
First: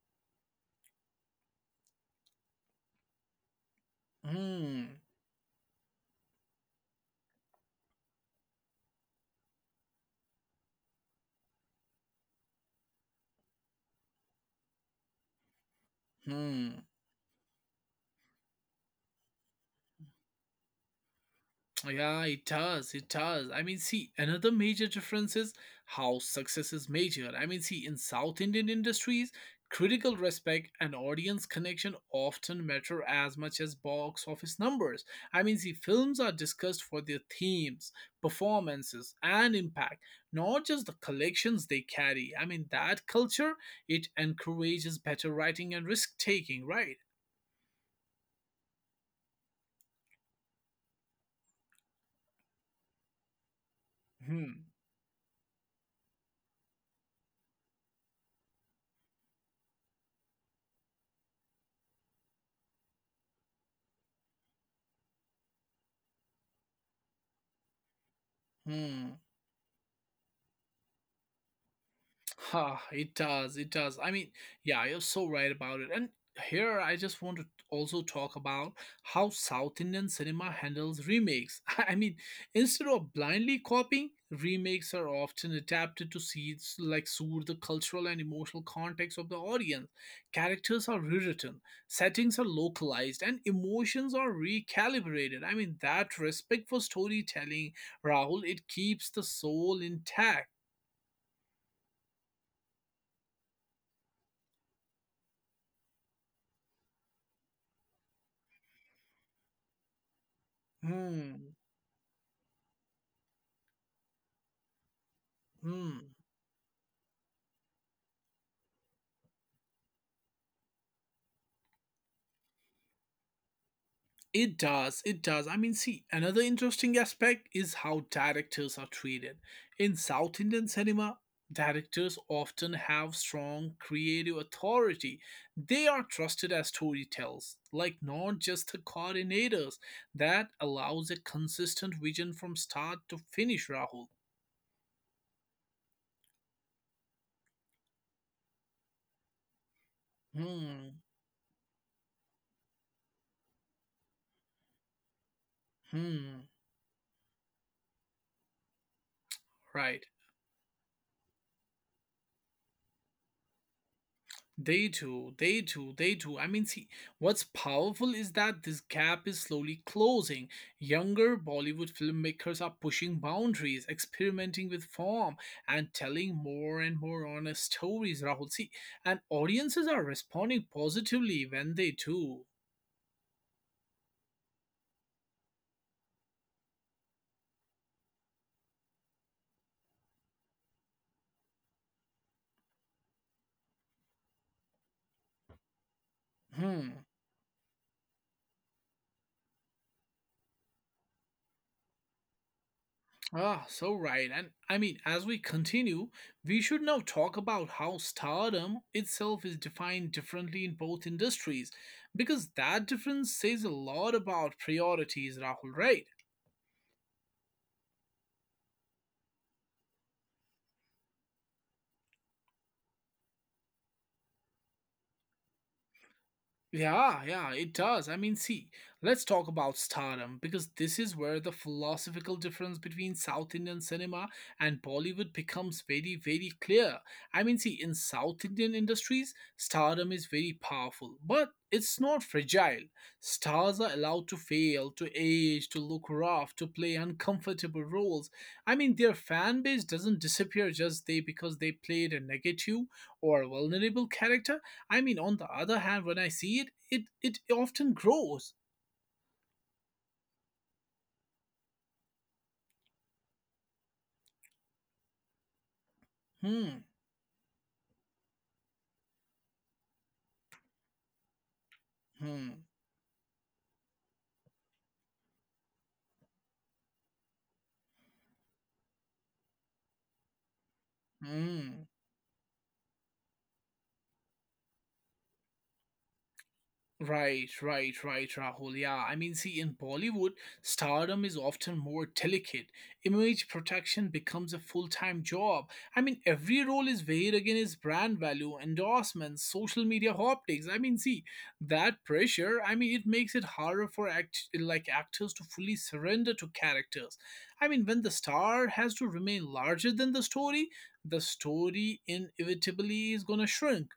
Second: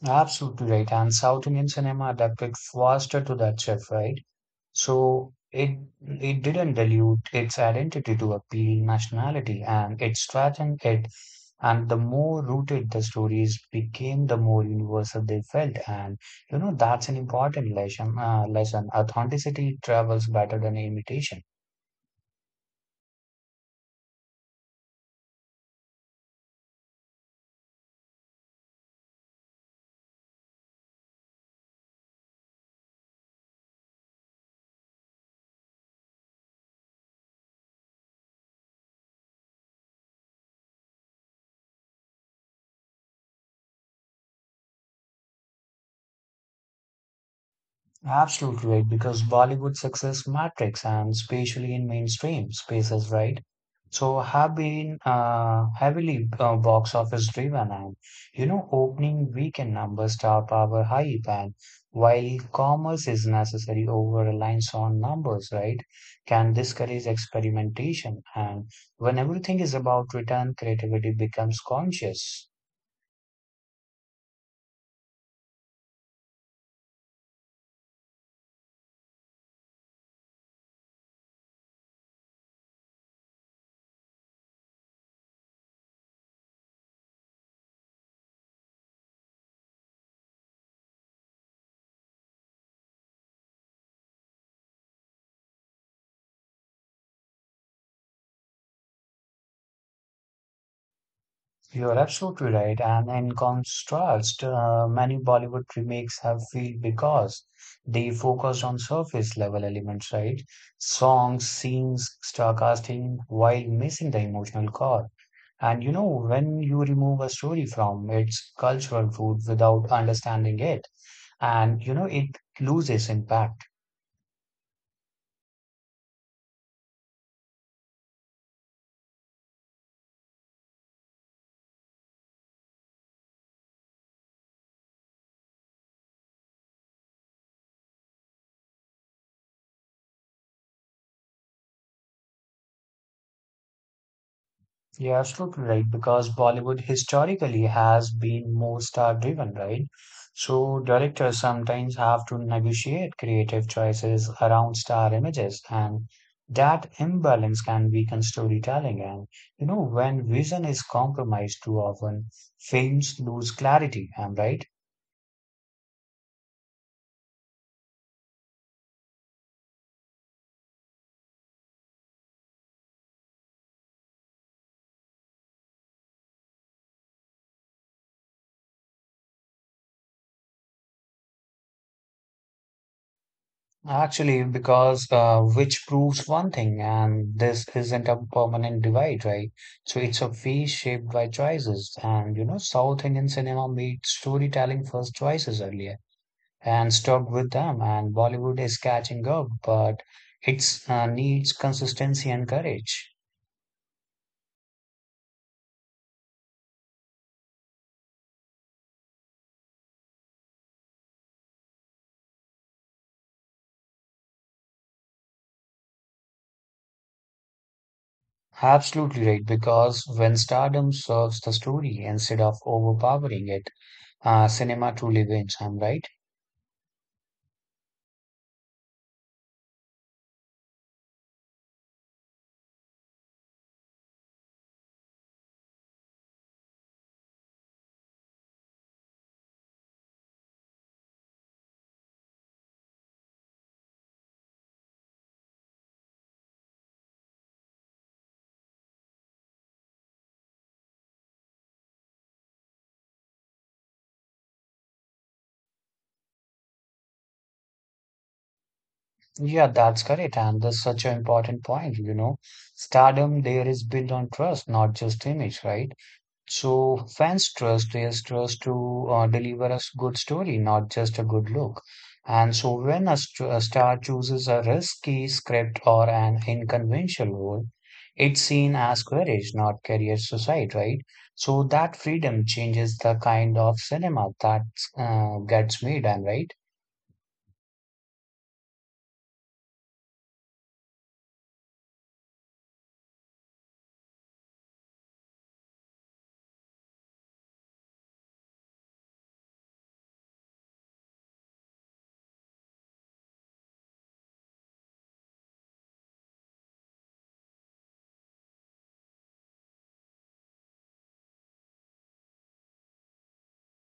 S2: Absolutely right. And South Indian cinema adapted faster to that shift, right?
S1: Hmm,
S2: So it didn't dilute its identity to appeal nationality, and it strengthened it. And the more rooted the stories became, the more universal they felt. And you know
S1: hmm.
S2: that's an important lesson. Lesson: authenticity travels better than imitation.
S1: Yeah, it does. It does. I mean, see, another major difference is how success is measured. I mean, see, in South Indian industries, critical respect and audience connection often matter as much as box office numbers. I mean, see, films are discussed for their themes, performances, and impact, not just the collections they carry. I mean, that culture, it encourages better writing and risk taking, right?
S2: Absolutely right, because Bollywood success matrix and especially in mainstream spaces, right? So have
S1: Hmm.
S2: been heavily box office driven and opening weekend numbers top our hype and while commerce is necessary over reliance on numbers, right? Can discourage experimentation and when
S1: Hmm.
S2: everything is about return, creativity becomes conscious.
S1: Ha, it does. It does. I mean, yeah, you're so right about it. And here I just want to also talk about how South Indian cinema handles remakes. [laughs] Instead of blindly copying, remakes are often adapted to see like suit the cultural and emotional context of the audience. Characters are rewritten, settings are localized, and emotions are recalibrated. That respect for storytelling, Rahul, it keeps the soul intact.
S2: You're absolutely right. And in contrast, many Bollywood remakes have failed because they focused on surface level elements, right? Songs,
S1: Hmm.
S2: scenes, star casting, while missing the emotional core. And you
S1: Hmm.
S2: know, when you remove a story from its cultural root without understanding it, it loses impact.
S1: It does, it does. Another interesting aspect is how directors are treated. In South Indian cinema, directors often have strong creative authority. They are trusted as storytellers, like not just the coordinators. That allows a consistent vision from start to finish, Rahul.
S2: You're absolutely right, because Bollywood historically has been more star driven, right? So
S1: Hmm,
S2: directors sometimes have to negotiate creative choices around star images, and
S1: hmm,
S2: that imbalance can weaken storytelling. And you know,
S1: right.
S2: when vision is compromised too often, films lose clarity, am I right?
S1: They do, they do, they do. What's powerful is that this gap is slowly closing. Younger Bollywood filmmakers are pushing boundaries, experimenting with form, and telling more and more honest stories, Rahul. See, and audiences are responding positively when they do.
S2: Actually, because which proves one thing, and this isn't a permanent divide, right? So it's a phase shaped by choices. South Indian cinema made storytelling first choices earlier
S1: Hmm.
S2: and stuck with them, and Bollywood is catching up, but it's needs consistency and courage.
S1: Ah, so right. And as we continue, we should now talk about how stardom itself is defined differently in both industries, because that difference says a lot about priorities, Rahul, right?
S2: Absolutely right, because when stardom serves the story instead of overpowering it, cinema truly wins. I'm right.
S1: Yeah, yeah, it does. Let's talk about stardom because this is where the philosophical difference between South Indian cinema and Bollywood becomes very, very clear. In South Indian industries, stardom is very powerful, but it's not fragile. Stars are allowed to fail, to age, to look rough, to play uncomfortable roles. Their fan base doesn't disappear just they because they played a negative or vulnerable character. On the other hand, when I see it, it often grows.
S2: Yeah, that's correct. And that's such an important point, you know. Stardom there is built on trust, not just image, right?
S1: Hmm,
S2: So fans trust is trust to deliver us good story, not just a good look.
S1: hmm,
S2: And so when a star chooses a risky script or an unconventional role, it's seen as courage, not career suicide, right? So
S1: hmm.
S2: that freedom changes the kind of cinema that gets made, and right?
S1: Right, right, right, Rahul. Yeah, in Bollywood, stardom is often more delicate. Image protection becomes a full time job. Every role is weighed against brand value, endorsements, social media optics. That pressure, it makes it harder for actors to fully surrender to characters. When the star has to remain larger than the story inevitably is gonna shrink.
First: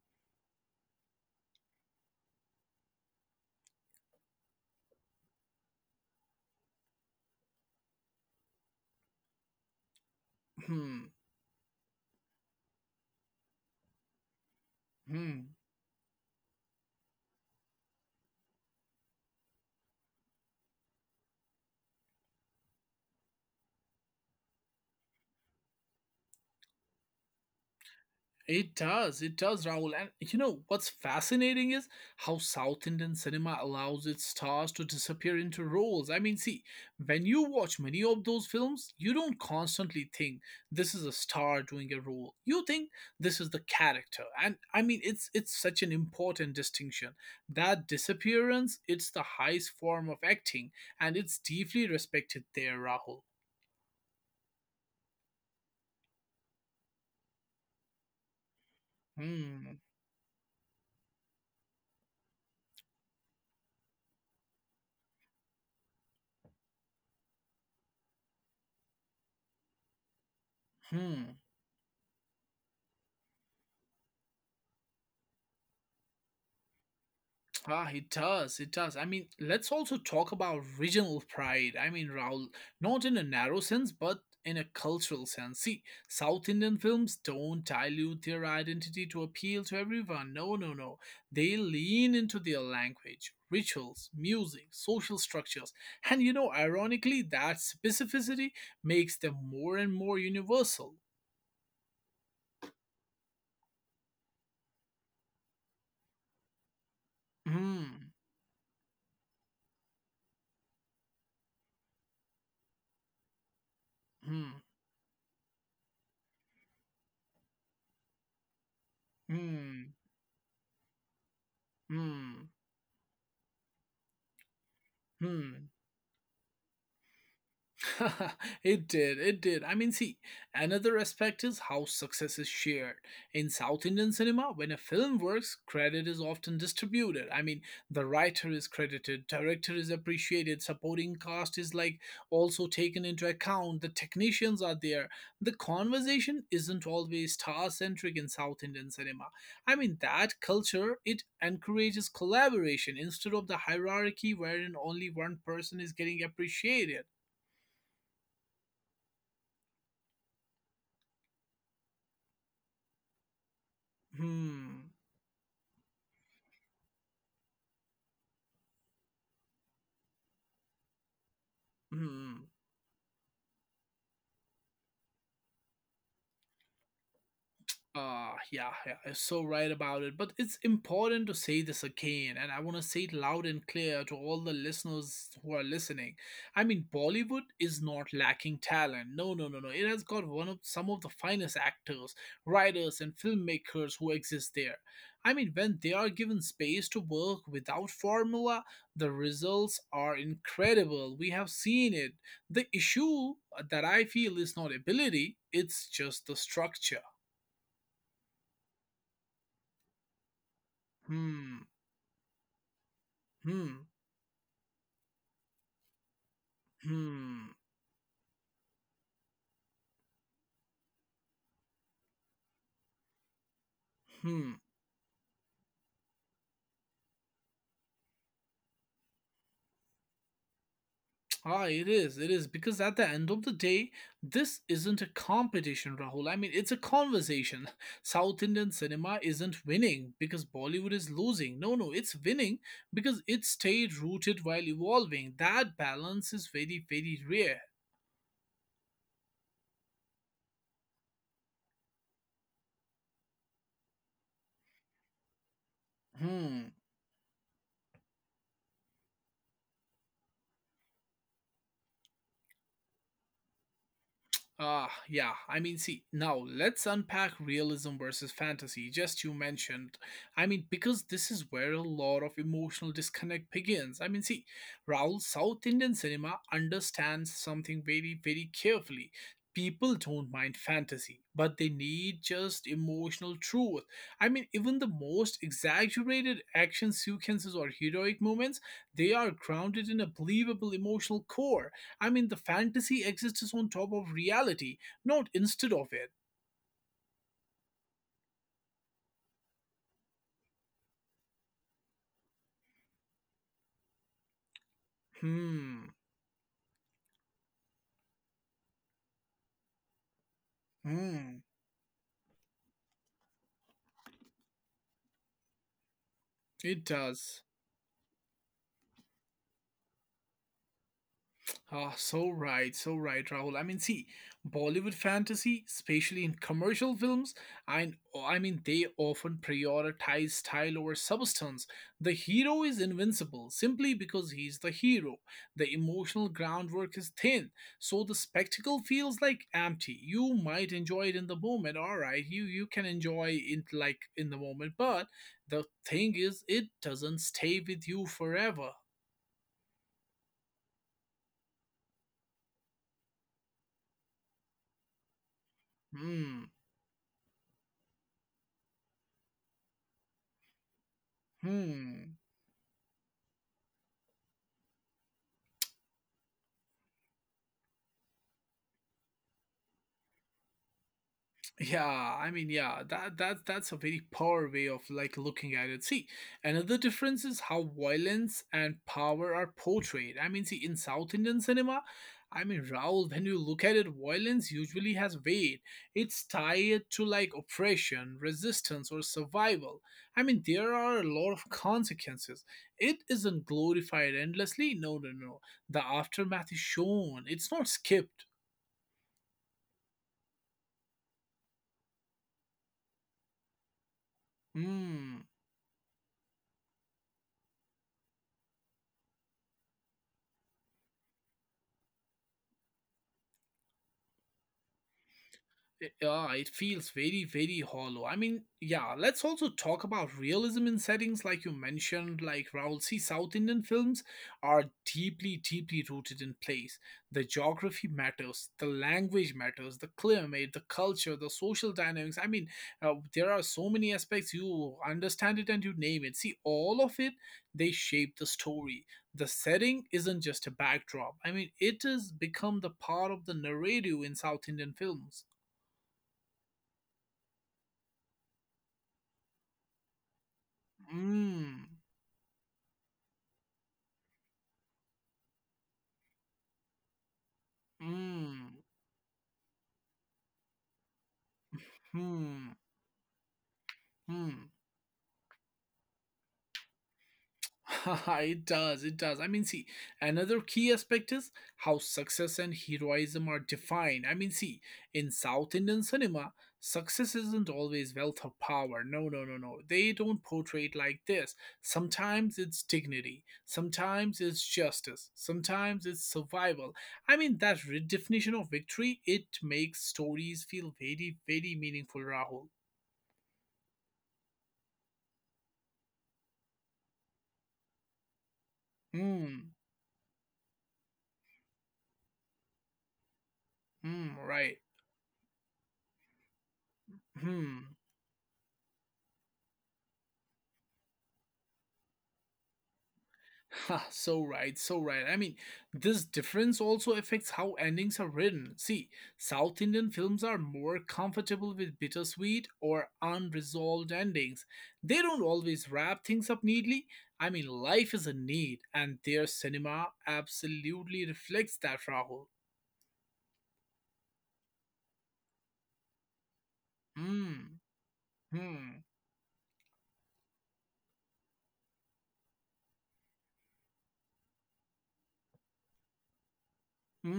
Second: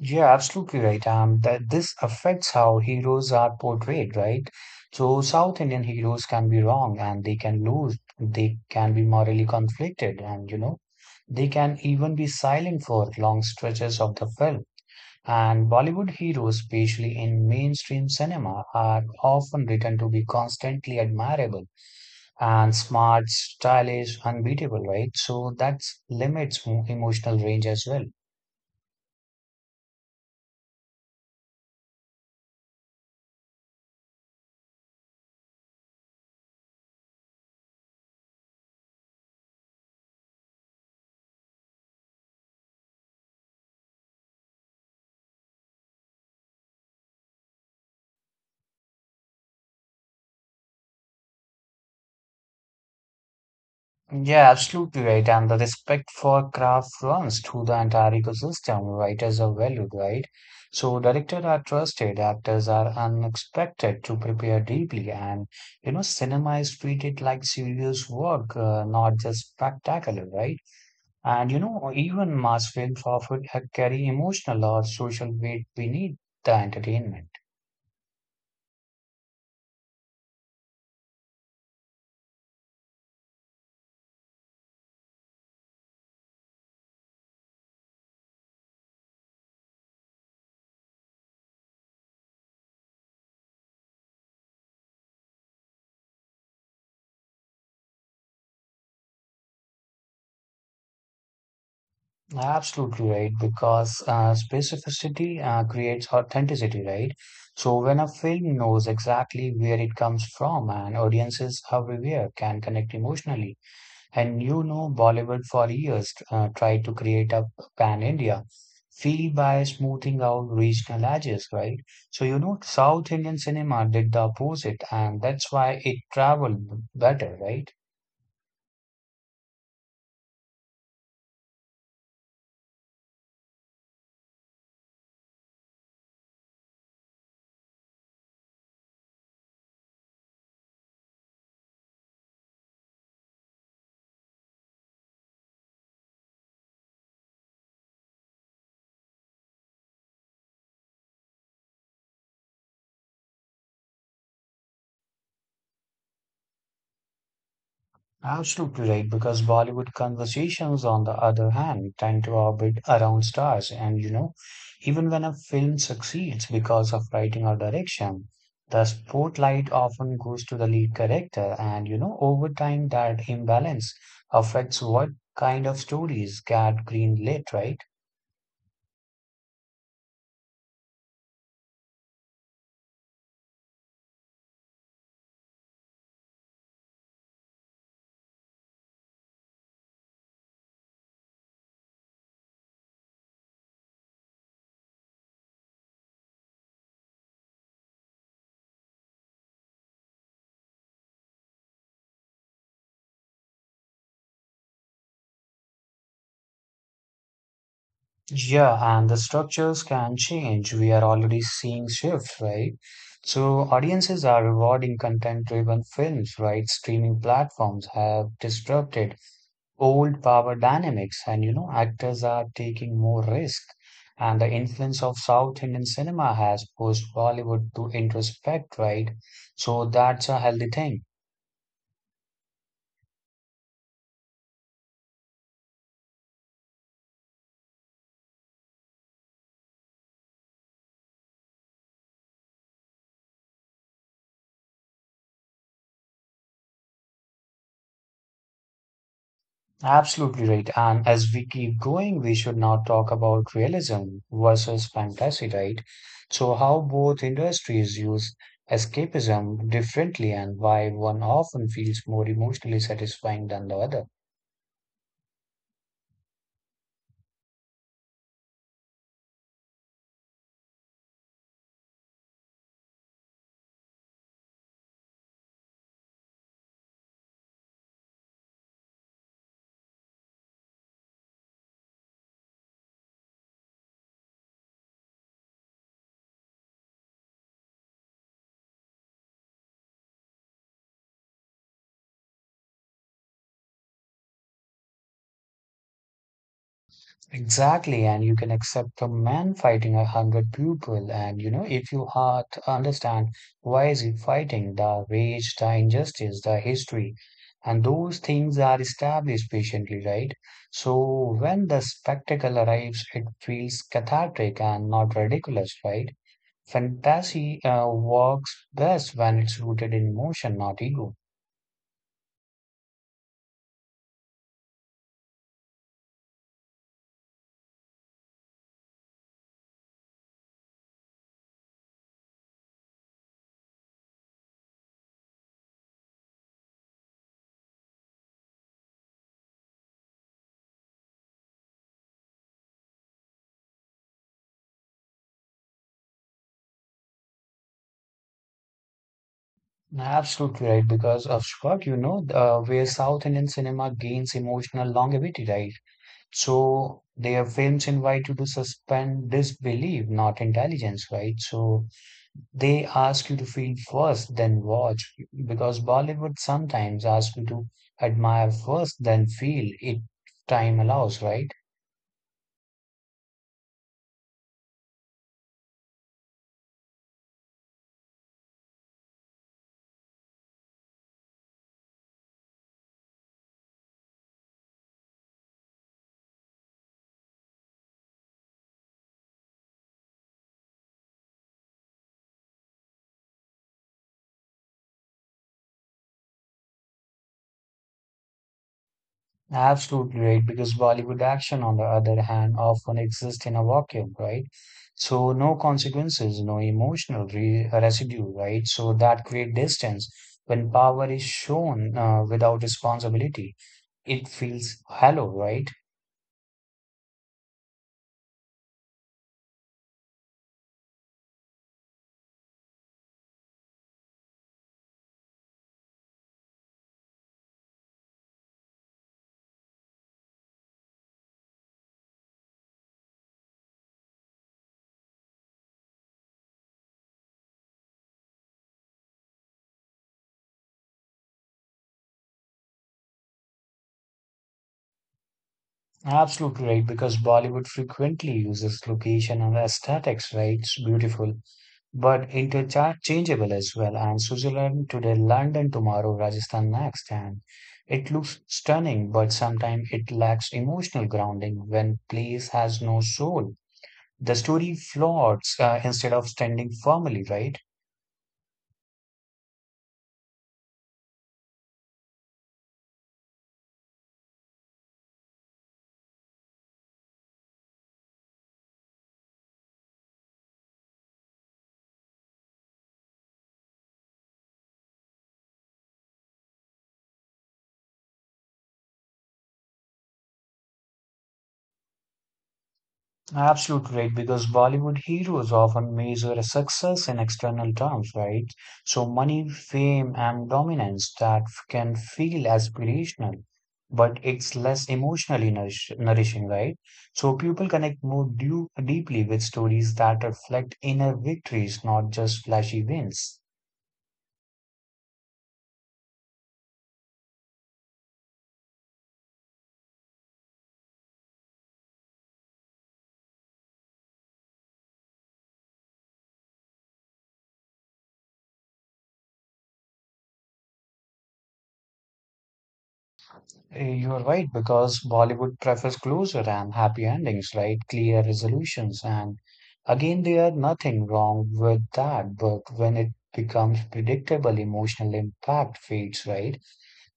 S2: Yeah, absolutely right. That this affects how heroes are portrayed, right? So South Indian heroes can be wrong and they can lose, they can be morally conflicted, and
S1: [clears throat]
S2: they can even be silent for long stretches of the film.
S1: Hmm, hmm.
S2: And Bollywood heroes, especially in mainstream cinema, are often written to be constantly admirable and smart, stylish, unbeatable, right? So that limits emotional range as well.
S1: It does, Rahul. And you know what's fascinating is how South Indian cinema allows its stars to disappear into roles. When you watch many of those films, you don't constantly think this is a star doing a role. You think this is the character. And it's such an important distinction. That disappearance, it's the highest form of acting, and it's deeply respected there, Rahul.
S2: Yeah, absolutely right. And the respect for craft runs through the entire ecosystem. Writers are
S1: Hmm.
S2: valued, right? So directors are trusted, actors are unexpected to prepare deeply, and cinema is treated like serious work, not just spectacular, right?
S1: Hmm.
S2: Even mass films often carry emotional or social weight beneath the entertainment.
S1: Ah, it does. It does. Let's also talk about regional pride. Raul, not in a narrow sense, but in a cultural sense. See, South Indian films don't dilute their identity to appeal to everyone. No, no, no. They lean into their language, rituals, music, social structures. And you know, ironically, that specificity makes them more and more universal.
S2: Absolutely right, because specificity creates authenticity, right? So when a
S1: Hmm,
S2: film knows exactly where it comes from and audiences everywhere can connect emotionally, and
S1: hmm,
S2: you know Bollywood for years tried to create a pan-India feel by
S1: hmm,
S2: smoothing out regional edges, right? So you
S1: hmm,
S2: know South Indian cinema did the opposite, and that's
S1: hmm.
S2: why it traveled better, right?
S1: [laughs] It did, it did. Another aspect is how success is shared. In South Indian cinema, when a film works, credit is often distributed. The writer is credited, director is appreciated, supporting cast is like also taken into account, the technicians are there. The conversation isn't always star centric in South Indian cinema. That culture, it encourages collaboration instead of the hierarchy wherein only one person is getting appreciated.
S2: Absolutely right, because Bollywood conversations, on the other hand, tend to orbit around stars. And you know,
S1: 嗯
S2: even when a film succeeds because of writing or direction, the spotlight often goes to the lead character. And
S1: 嗯
S2: you know,
S1: 嗯
S2: over time, that imbalance affects what kind of stories get greenlit, right?
S1: Ah, yeah, yeah, you're so right about it. But it's important to say this again, and I want to say it loud and clear to all the listeners who are listening. Bollywood is not lacking talent. No, no, no, no. It has got one of some of the finest actors, writers, and filmmakers who exist there. When they are given space to work without formula, the results are incredible. We have seen it. The issue that I feel is not ability, it's just the structure.
S2: Yeah, and the structures can change. We are already
S1: Hmm.
S2: seeing shifts, right? So
S1: Hmm.
S2: audiences are rewarding content-driven films, right? Streaming
S1: Hmm.
S2: platforms have disrupted old power dynamics, and actors are taking more risk. And
S1: Hmm.
S2: the influence of South Indian cinema has pushed Bollywood to introspect, right? So that's a healthy thing.
S1: Ah, it is. It is because at the end of the day, this isn't a competition, Rahul. It's a conversation. [laughs] South Indian cinema isn't winning because Bollywood is losing. No, no, it's winning because it stayed rooted while evolving. That balance is very, very rare.
S2: Absolutely right. And as we keep going, we should now talk about realism versus fantasy, right? So,
S1: Hmm.
S2: how both industries use escapism differently and why one often feels more emotionally satisfying than the other.
S1: Ah, yeah. Now let's unpack realism versus fantasy, just you mentioned. Because this is where a lot of emotional disconnect begins. Raul, South Indian cinema understands something very, very carefully. People don't mind fantasy, but they need just emotional truth. Even the most exaggerated action sequences or heroic moments, they are grounded in a believable emotional core. The fantasy exists on top of reality, not instead of it.
S2: Exactly, and you can accept a man fighting a hundred people, and if you heart understand why is he fighting, the rage, the
S1: Hmm.
S2: injustice, the history, and those things are established patiently, right? So
S1: Hmm.
S2: when the spectacle arrives, it feels cathartic and not ridiculous, right?
S1: It does.
S2: Fantasy works best when it's rooted in emotion, not ego.
S1: Ah, so right, so right, Rahul. Bollywood fantasy, especially in commercial films, they often prioritize style over substance. The hero is invincible simply because he's the hero. The emotional groundwork is thin, so the spectacle feels like empty. You might enjoy it in the moment, all right. You can enjoy it like in the moment, but the thing is, it doesn't stay with you forever.
S2: Absolutely right, because of Shwak, where South Indian cinema gains emotional longevity, right?
S1: Hmm.
S2: So their films invite you to suspend disbelief, not intelligence, right? So
S1: Hmm.
S2: they ask you to feel first, then watch, because Bollywood sometimes asks you to admire first, then feel if time allows, right?
S1: Yeah, yeah, that's a very poor way of like looking at it. See, another difference is how violence and power are portrayed. In South Indian cinema, Raul, when you look at it, violence usually has weight. It's tied to like oppression, resistance, or survival. There are a lot of consequences. It isn't glorified endlessly. No, no, no. The aftermath is shown. It's not skipped.
S2: Absolutely right, because Bollywood action, on the other hand, often exists in a vacuum, right?
S1: Hmm.
S2: So no consequences, no emotional re residue, right? So that create distance. When power is shown without responsibility, it feels hollow, right?
S1: Yeah, it feels very, very hollow. Yeah, let's also talk about realism in settings like you mentioned, like Raoul, see South Indian films are deeply, deeply rooted in place. The geography matters, the language matters, the climate, the culture, the social dynamics. There are so many aspects you understand it and you name it. See, all of it, they shape the story. The setting isn't just a backdrop. It has become the part of the narrative in South Indian films.
S2: Absolutely right, because Bollywood frequently uses location and aesthetics, right? It's beautiful,
S1: Mm,
S2: but interchangeable as well. And Switzerland today, London tomorrow, Rajasthan next. And it looks
S1: mm,
S2: stunning, but sometimes it lacks emotional grounding when place
S1: hmm,
S2: has no soul. The
S1: hmm.
S2: story floats instead of standing firmly, right?
S1: [laughs] It does, it does. Another key aspect is how success and heroism are defined. In South Indian cinema, success isn't always wealth or power. No, no, no, no. They don't portray it like this. Sometimes it's dignity, sometimes it's justice, sometimes it's survival. That redefinition of victory, it makes stories feel very, very meaningful, Rahul.
S2: Absolutely right, because Bollywood heroes often measure success in external terms, right? So money,
S1: Hmm.
S2: fame, and dominance that can feel aspirational,
S1: Hmm,
S2: but it's
S1: right.
S2: less emotionally nourishing, right? So people
S1: Hmm.
S2: connect more deeply with stories that reflect inner victories, not just flashy wins.
S1: Ha, so right, so right. This difference also affects how endings are written. See, South Indian films are more comfortable with bittersweet or unresolved endings. They don't always wrap things up neatly. Life is a need, and their cinema absolutely reflects that, Rahul.
S2: Eh, you're right, because Bollywood prefers closure and happy endings,
S1: Hmm,
S2: right? Clear
S1: hmm,
S2: resolutions. And again, there are nothing wrong with that. But when it becomes predictable, emotional impact fades, right?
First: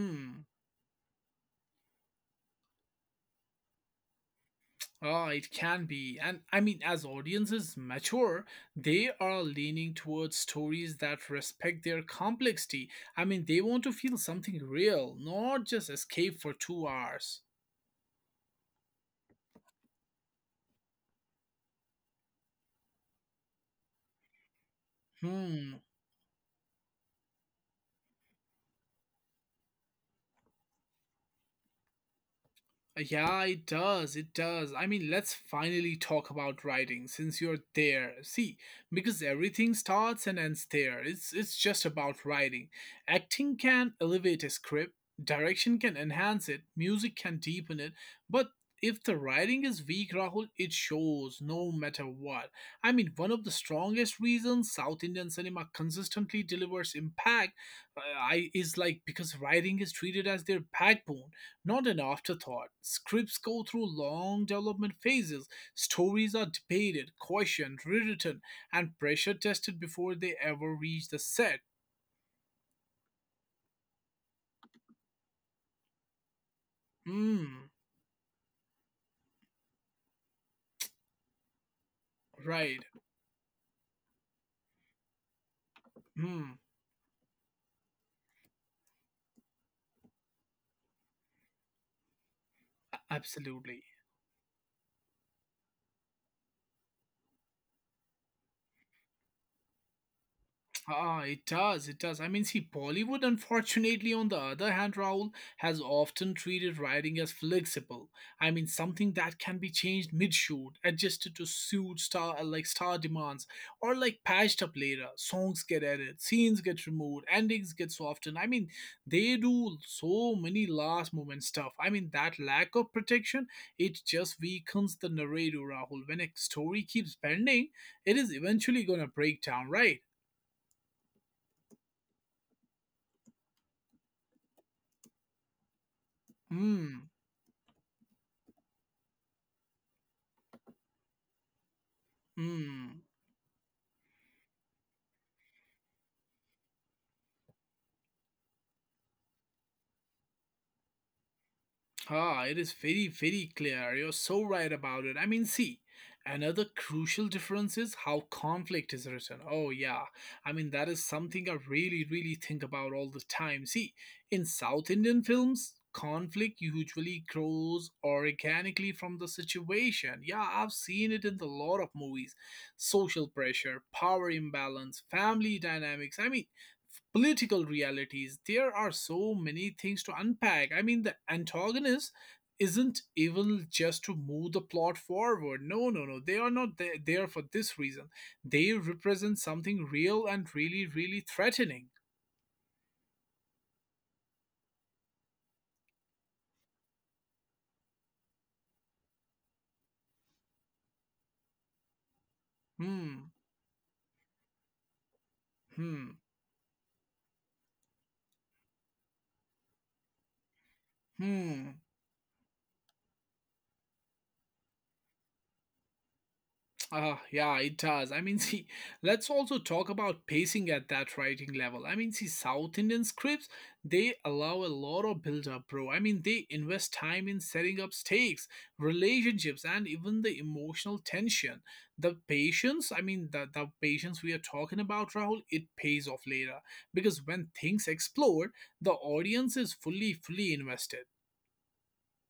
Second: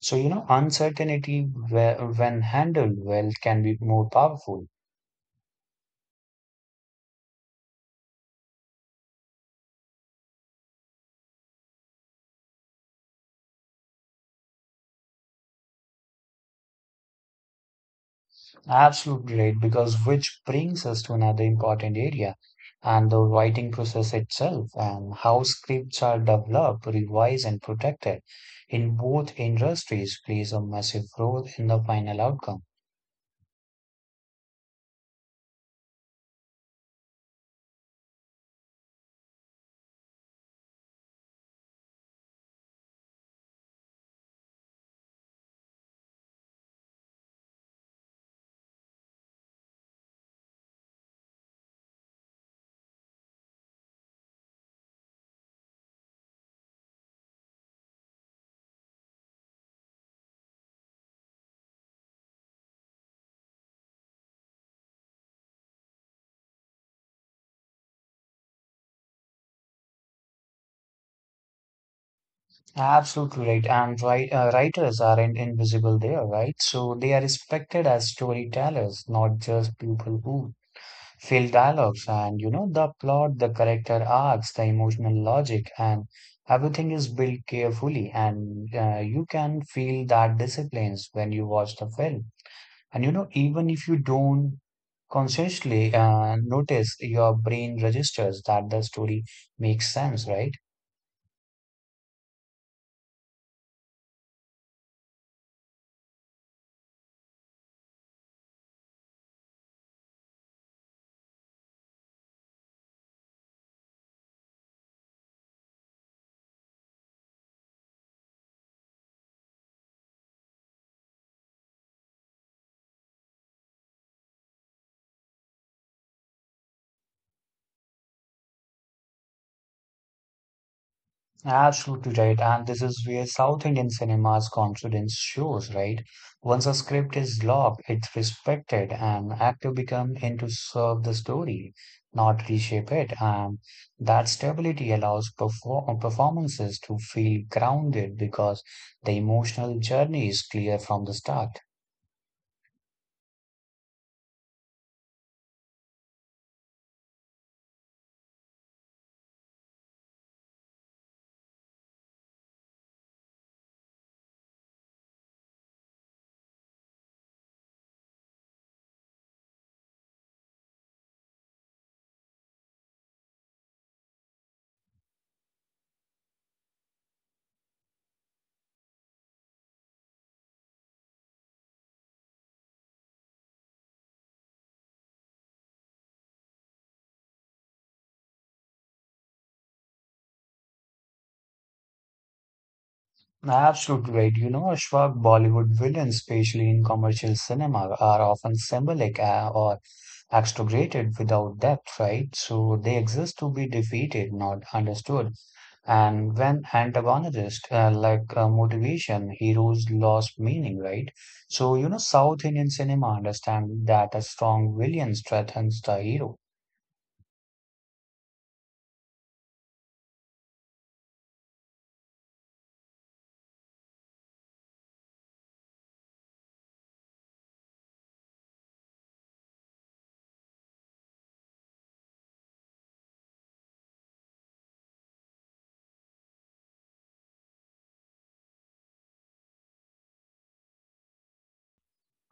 S2: So, uncertainty, when handled well, can be more powerful.
S1: Ah, it can be. And as audiences mature, they are leaning towards stories that respect their complexity. They want to feel something real, not just escape for 2 hours.
S2: Absolutely right, because which brings us to another important area and the writing process itself and how
S1: Hmm,
S2: scripts are developed, revised, and protected in both industries plays a massive role in the final outcome.
S1: Yeah, it does. It does. Let's finally talk about writing since you're there. See, because everything starts and ends there. It's just about writing. Acting can elevate a script, direction can enhance it, music can deepen it, but if the writing is weak, Rahul, it shows no matter what. One of the strongest reasons South Indian cinema consistently delivers impact is like because writing is treated as their backbone, not an afterthought. Scripts go through long development phases. Stories are debated, questioned, rewritten, and pressure tested before they ever reach the set.
S2: Absolutely right, and writers aren't invisible there, right? So they are
S1: Mm,
S2: respected as storytellers, not just people who fill dialogues and
S1: right.
S2: the plot, the character arcs, the emotional logic, and
S1: Mm,
S2: everything is built carefully and you can feel that disciplines when you watch the film, and even
S1: absolutely.
S2: if you don't consciously notice, your brain registers that the story makes sense, right?
S1: Ah, it does. It does. Bollywood, unfortunately, on the other hand, Raul, has often treated writing as flexible. Something that can be changed mid-shoot, adjusted to suit star demands, or like patched up later. Songs get added, scenes get removed, endings get softened. They do so many last-moment stuff. That lack of protection, it just weakens the narrator, Rahul. When a story keeps bending, it is eventually gonna break down, right?
S2: Absolutely right. And this is where South Indian cinema's confidence shows, right? Once a
S1: Hmm.
S2: script is locked, it's respected and actors become in to serve the story, not reshape
S1: Hmm.
S2: it. And that stability allows performances to feel grounded because the emotional journey is clear from the start.
S1: Ah, it is very, very clear. You're so right about it. Another crucial difference is how conflict is written. Oh, yeah. That is something I really, really think about all the time. See, in South Indian films, conflict usually grows organically from the situation. Yeah, I've seen it in a lot of movies: social pressure, power imbalance, family dynamics. Political realities. There are so many things to unpack. The antagonist isn't evil just to move the plot forward. No, no, no. They are not there for this reason. They represent something real and really, really threatening.
S2: Absolutely right. You know, Ashfaq, Bollywood villains, especially in commercial cinema, are often symbolic or exaggerated without depth, right? So they
S1: Hmm,
S2: exist to be defeated, not understood.
S1: hmm,
S2: And when antagonists motivation, heroes lost meaning, right? So,
S1: hmm.
S2: South Indian cinema understand that a strong villain strengthens the hero.
S1: Yeah, it does. [laughs] See, let's also talk about pacing at that writing level. I mean, see, South Indian scripts, they allow a lot of build up, bro. I mean, they invest time in setting up stakes, relationships, and even the emotional tension. The patience, I mean, the patience we are talking about, Rahul, it pays off later. Because when things explode, the audience is fully invested.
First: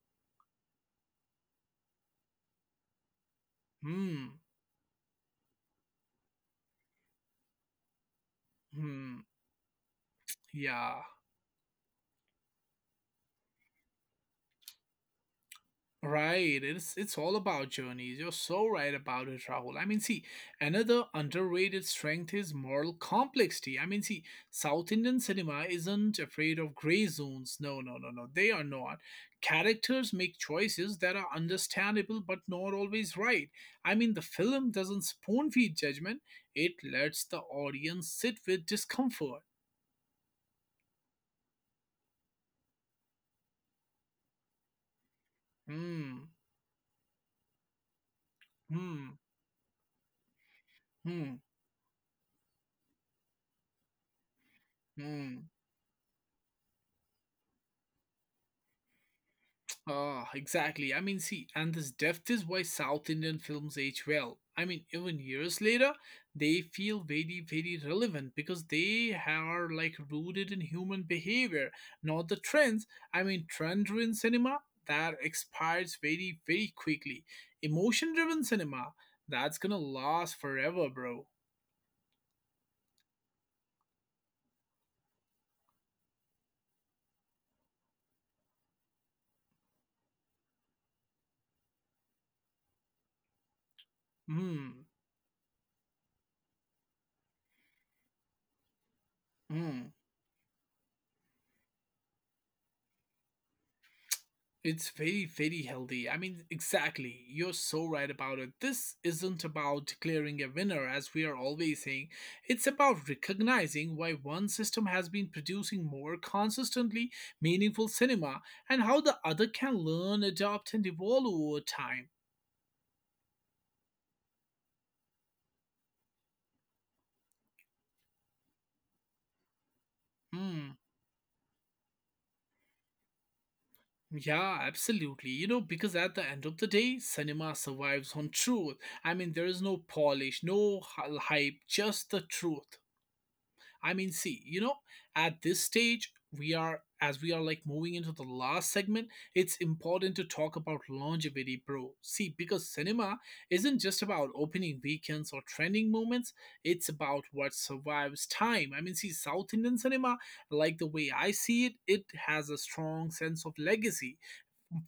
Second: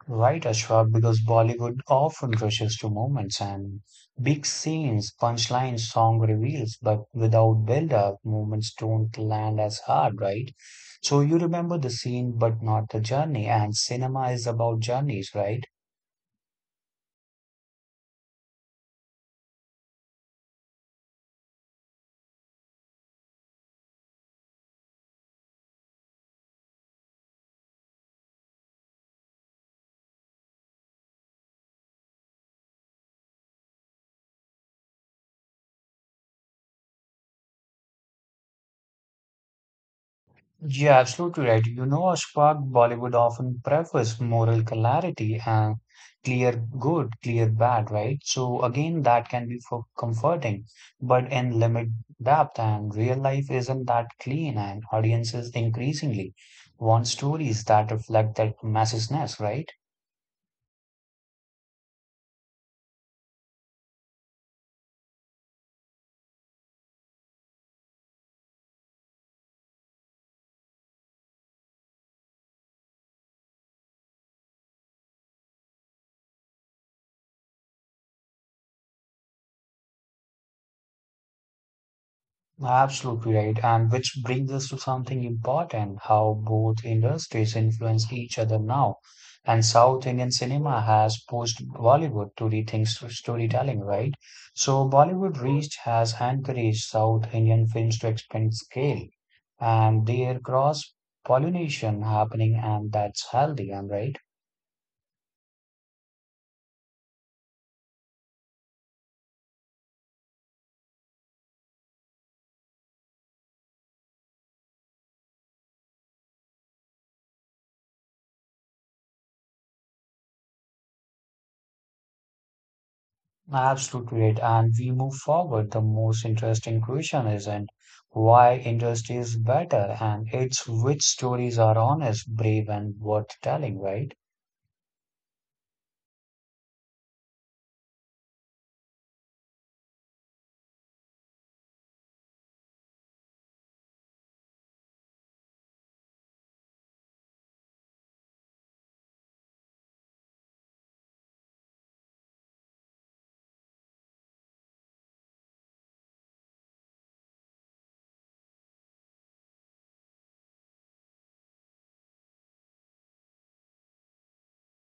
S2: Right, Ashwab, because Bollywood often rushes to moments and
S1: Hmm,
S2: big scenes, punchlines, song reveals, but without build-up, moments don't
S1: hmm,
S2: land as hard, right?
S1: yeah.
S2: So you remember the scene, but not the journey, and cinema is about journeys, right?
S1: Right, it's all about journeys. You're so right about it, Rahul. I mean, see, another underrated strength is moral complexity. I mean, see, South Indian cinema isn't afraid of gray zones. No, no, no, no. They are not. Characters make choices that are understandable but not always right. I mean, the film doesn't spoon feed judgment. It lets the audience sit with discomfort.
S2: Yeah, absolutely right. You know, Ashfaq, Bollywood often prefers moral clarity and
S1: Hmm.
S2: clear good, clear bad, right? So again,
S1: Hmm.
S2: that can be for comforting, but
S1: Hmm.
S2: in limit depth and real life isn't that clean and
S1: Hmm.
S2: audiences increasingly want stories that reflect that messiness, right?
S1: Ah, exactly. I mean, see, and this depth is why South Indian films age well. I mean, even years later, they feel very relevant because they are like rooted in human behavior, not the trends. I mean, trend driven cinema that expires very quickly. Emotion driven cinema that's gonna last forever, bro.
S2: Absolutely right. And which brings us to something important, how both industries influence each other now. And South Indian cinema has pushed Bollywood to rethink storytelling, right?
S1: Hmm.
S2: So Bollywood reach has encouraged South Indian films to expand scale
S1: Hmm.
S2: and their cross pollination happening, and that's healthy, am I right?
S1: It's very healthy. I mean, exactly. You're so right about it. This isn't about declaring a winner, as we are always saying. It's about recognizing why one system has been producing more consistently meaningful cinema and how the other can learn, adopt, and evolve over time.
S2: Absolutely right. And we move forward. The most interesting question isn't why industry is better, and it's
S1: Hmm.
S2: which stories are honest, brave, and worth telling, right?
S1: Yeah, absolutely. You know, because at the end of the day, cinema survives on truth. I mean, there is no polish, no hy- hype, just the truth. I mean, see, you know, at this stage, we are like moving into the last segment, it's important to talk about longevity, bro. See, because cinema isn't just about opening weekends or trending moments, it's about what survives time. I mean, see, South Indian cinema, like the way I see it, it has a strong sense of legacy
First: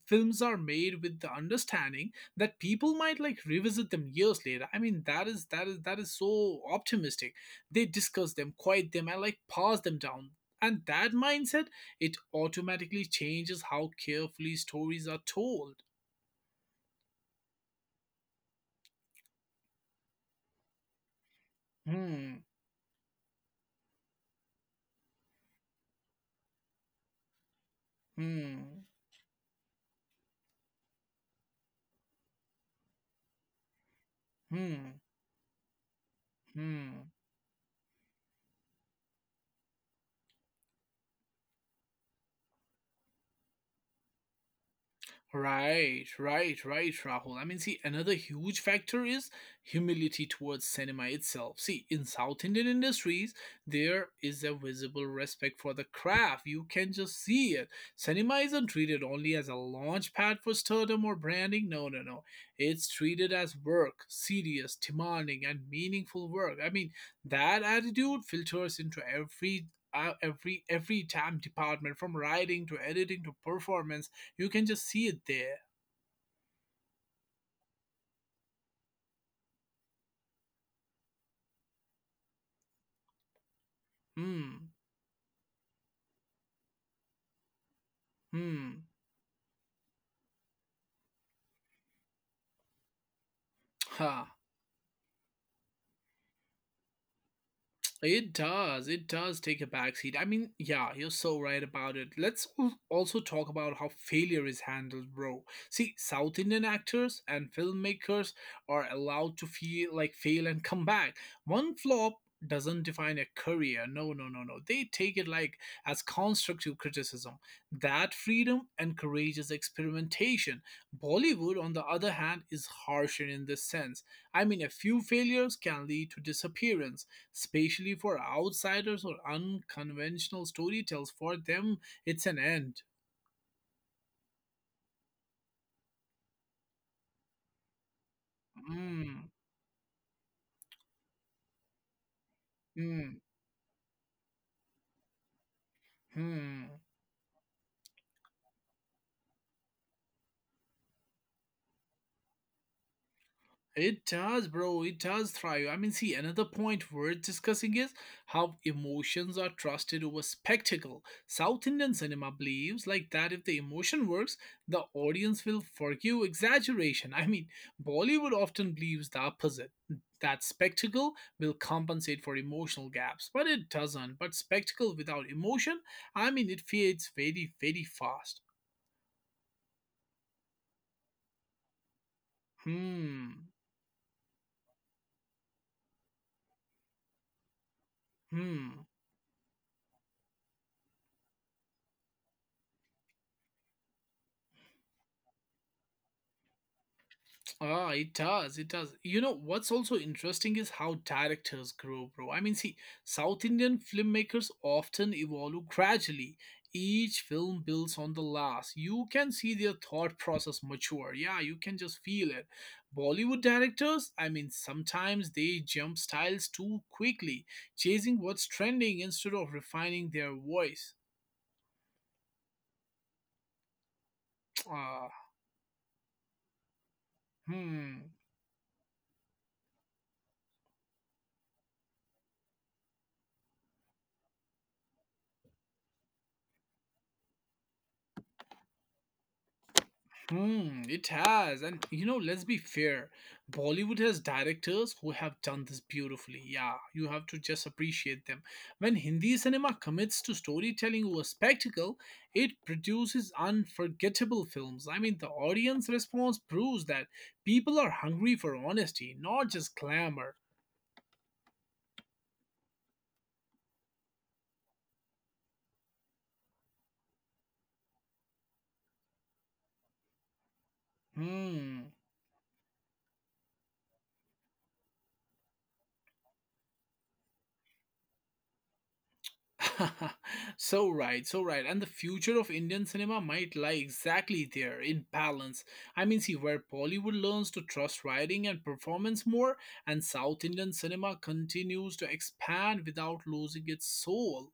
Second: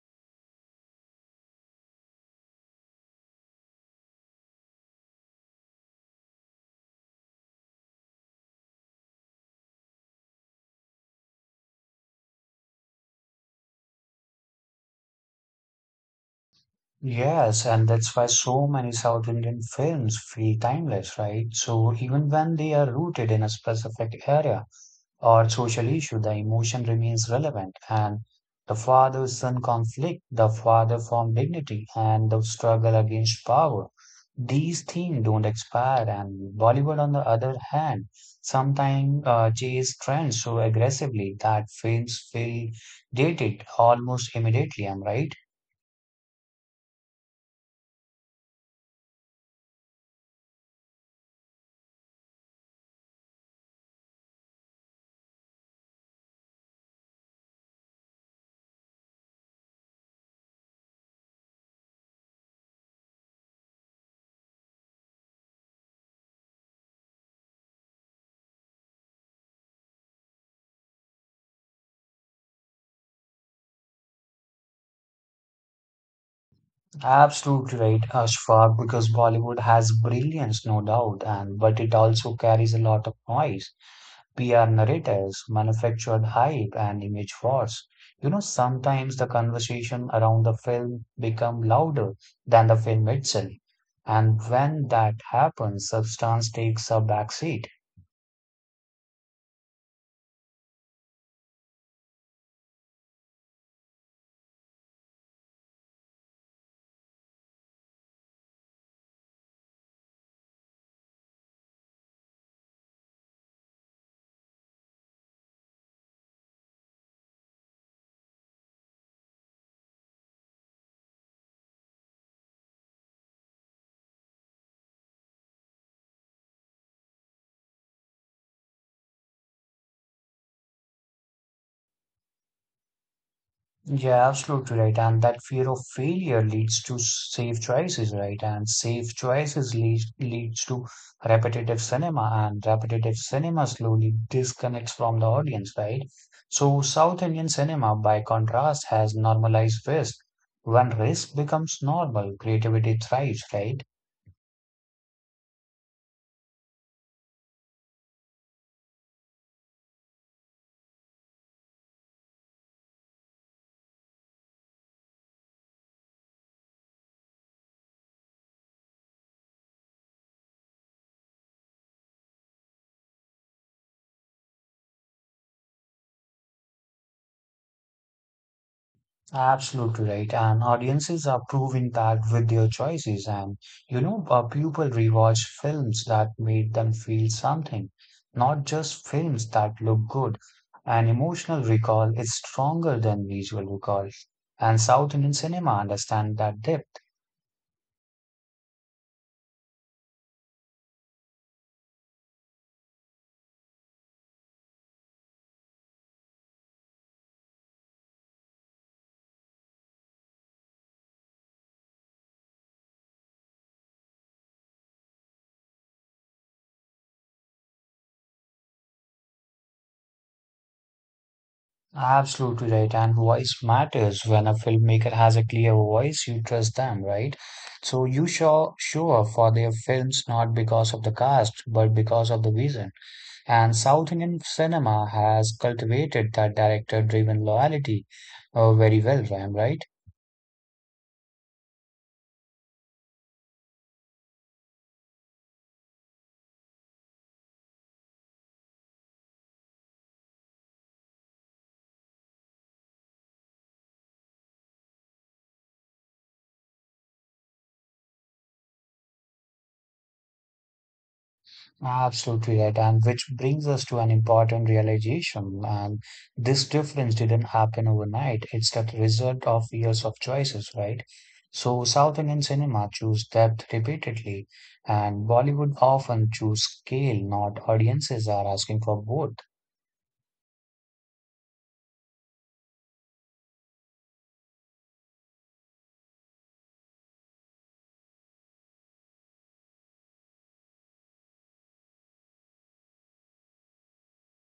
S1: films are made with the understanding that people might like revisit them years later. I mean, that is so optimistic. They discuss them, quiet them, and like pass them down, and that mindset, it automatically changes how carefully stories are told.
S2: Yes, and that's why so many South Indian films feel timeless, right? So even
S1: Hmm.
S2: when they are rooted in a specific area, or social issue, the emotion remains relevant. And the
S1: Hmm.
S2: father son conflict, the father form dignity, and the struggle against power. These
S1: Hmm.
S2: themes don't expire, and Bollywood,
S1: Hmm.
S2: on the other hand, sometimes chase trends so aggressively that films feel dated almost immediately. I'm right.
S1: Right, right, right, Rahul. I mean, see, another huge factor is humility towards cinema itself. See, in South Indian industries, there is a visible respect for the craft. You can just see it. Cinema isn't treated only as a launch pad for stardom or branding. No, no, no. It's treated as work, serious, demanding, and meaningful work. I mean, that attitude filters into every time department from writing to editing to performance. You can just see it there.
S2: Absolutely right, Ashfaq, because Bollywood has brilliance, no doubt, and but it also carries a lot of noise. PR
S1: Hmm.
S2: narratives, manufactured hype, and image wars.
S1: Hmm.
S2: Sometimes the conversation around the film become louder than the film itself.
S1: Ha.
S2: And when that happens, substance takes a backseat.
S1: It does. It does take a backseat. I mean, yeah, you're so right about it. Let's also talk about how failure is handled, bro. See, South Indian actors and filmmakers are allowed to feel like fail and come back. One flop doesn't define a career. No, no, no, no. They take it like as constructive criticism. That freedom encourages experimentation. Bollywood, on the other hand, is harsher in this sense. I mean, a few failures can lead to disappearance especially for outsiders or unconventional storytellers. For them, it's an end.
S2: Yeah, absolutely right. And that fear of failure leads to safe choices, right? And safe
S1: Mm,
S2: choices leads to repetitive cinema, and repetitive
S1: mm,
S2: cinema slowly disconnects from the audience, right?
S1: hmm.
S2: So South Indian cinema, by contrast, has normalized risk. When risk becomes normal, creativity thrives, right?
S1: It does, bro. It does thrive. I mean, see, another point worth discussing is how emotions are trusted over spectacle. South Indian cinema believes like that if the emotion works, the audience will forgive exaggeration. [laughs] I mean, Bollywood often believes the opposite. That spectacle will compensate for emotional gaps, but it doesn't. But spectacle without emotion, I mean, it fades very fast.
S2: Absolutely right. And audiences are proving that with their choices.
S1: Hmm.
S2: And, people rewatch films that made them feel something, not
S1: Hmm.
S2: just films that look good. And emotional recall is stronger than visual recall. And South Indian cinema understand that depth.
S1: Ah, it does. It does. You know, what's also interesting is how directors grow, bro. I mean, see, South Indian filmmakers often evolve gradually. Each film builds on the last. You can see their thought process mature. Yeah, you can just feel it. Bollywood directors, I mean, sometimes they jump styles too quickly, chasing what's trending instead of refining their voice.
S2: Absolutely right. And voice matters. When a
S1: [tsk] Ah,
S2: filmmaker has a clear voice, you trust them, right?
S1: hmm.
S2: So you show sure for their films not because of the cast, but because of the vision. And South Indian cinema has cultivated that director-driven loyalty very well, Ram, right?
S1: Hmm, it has. And you know, let's be fair. Bollywood has directors who have done this beautifully. Yeah, you have to just appreciate them. When Hindi cinema commits to storytelling over spectacle, it produces unforgettable films. I mean, the audience response proves that people are hungry for honesty, not just glamour.
S2: Absolutely right. And which brings us to an important realization. And this difference didn't happen overnight. It's the result of years of choices, right? So
S1: Hmm.
S2: South Indian cinema choose depth repeatedly, and Bollywood often choose scale, not audiences are asking for both.
S1: [laughs] So right, so right. And the future of Indian cinema might lie exactly there in balance. I mean, see, where Bollywood learns to trust writing and performance more, and South Indian cinema continues to expand without losing its soul.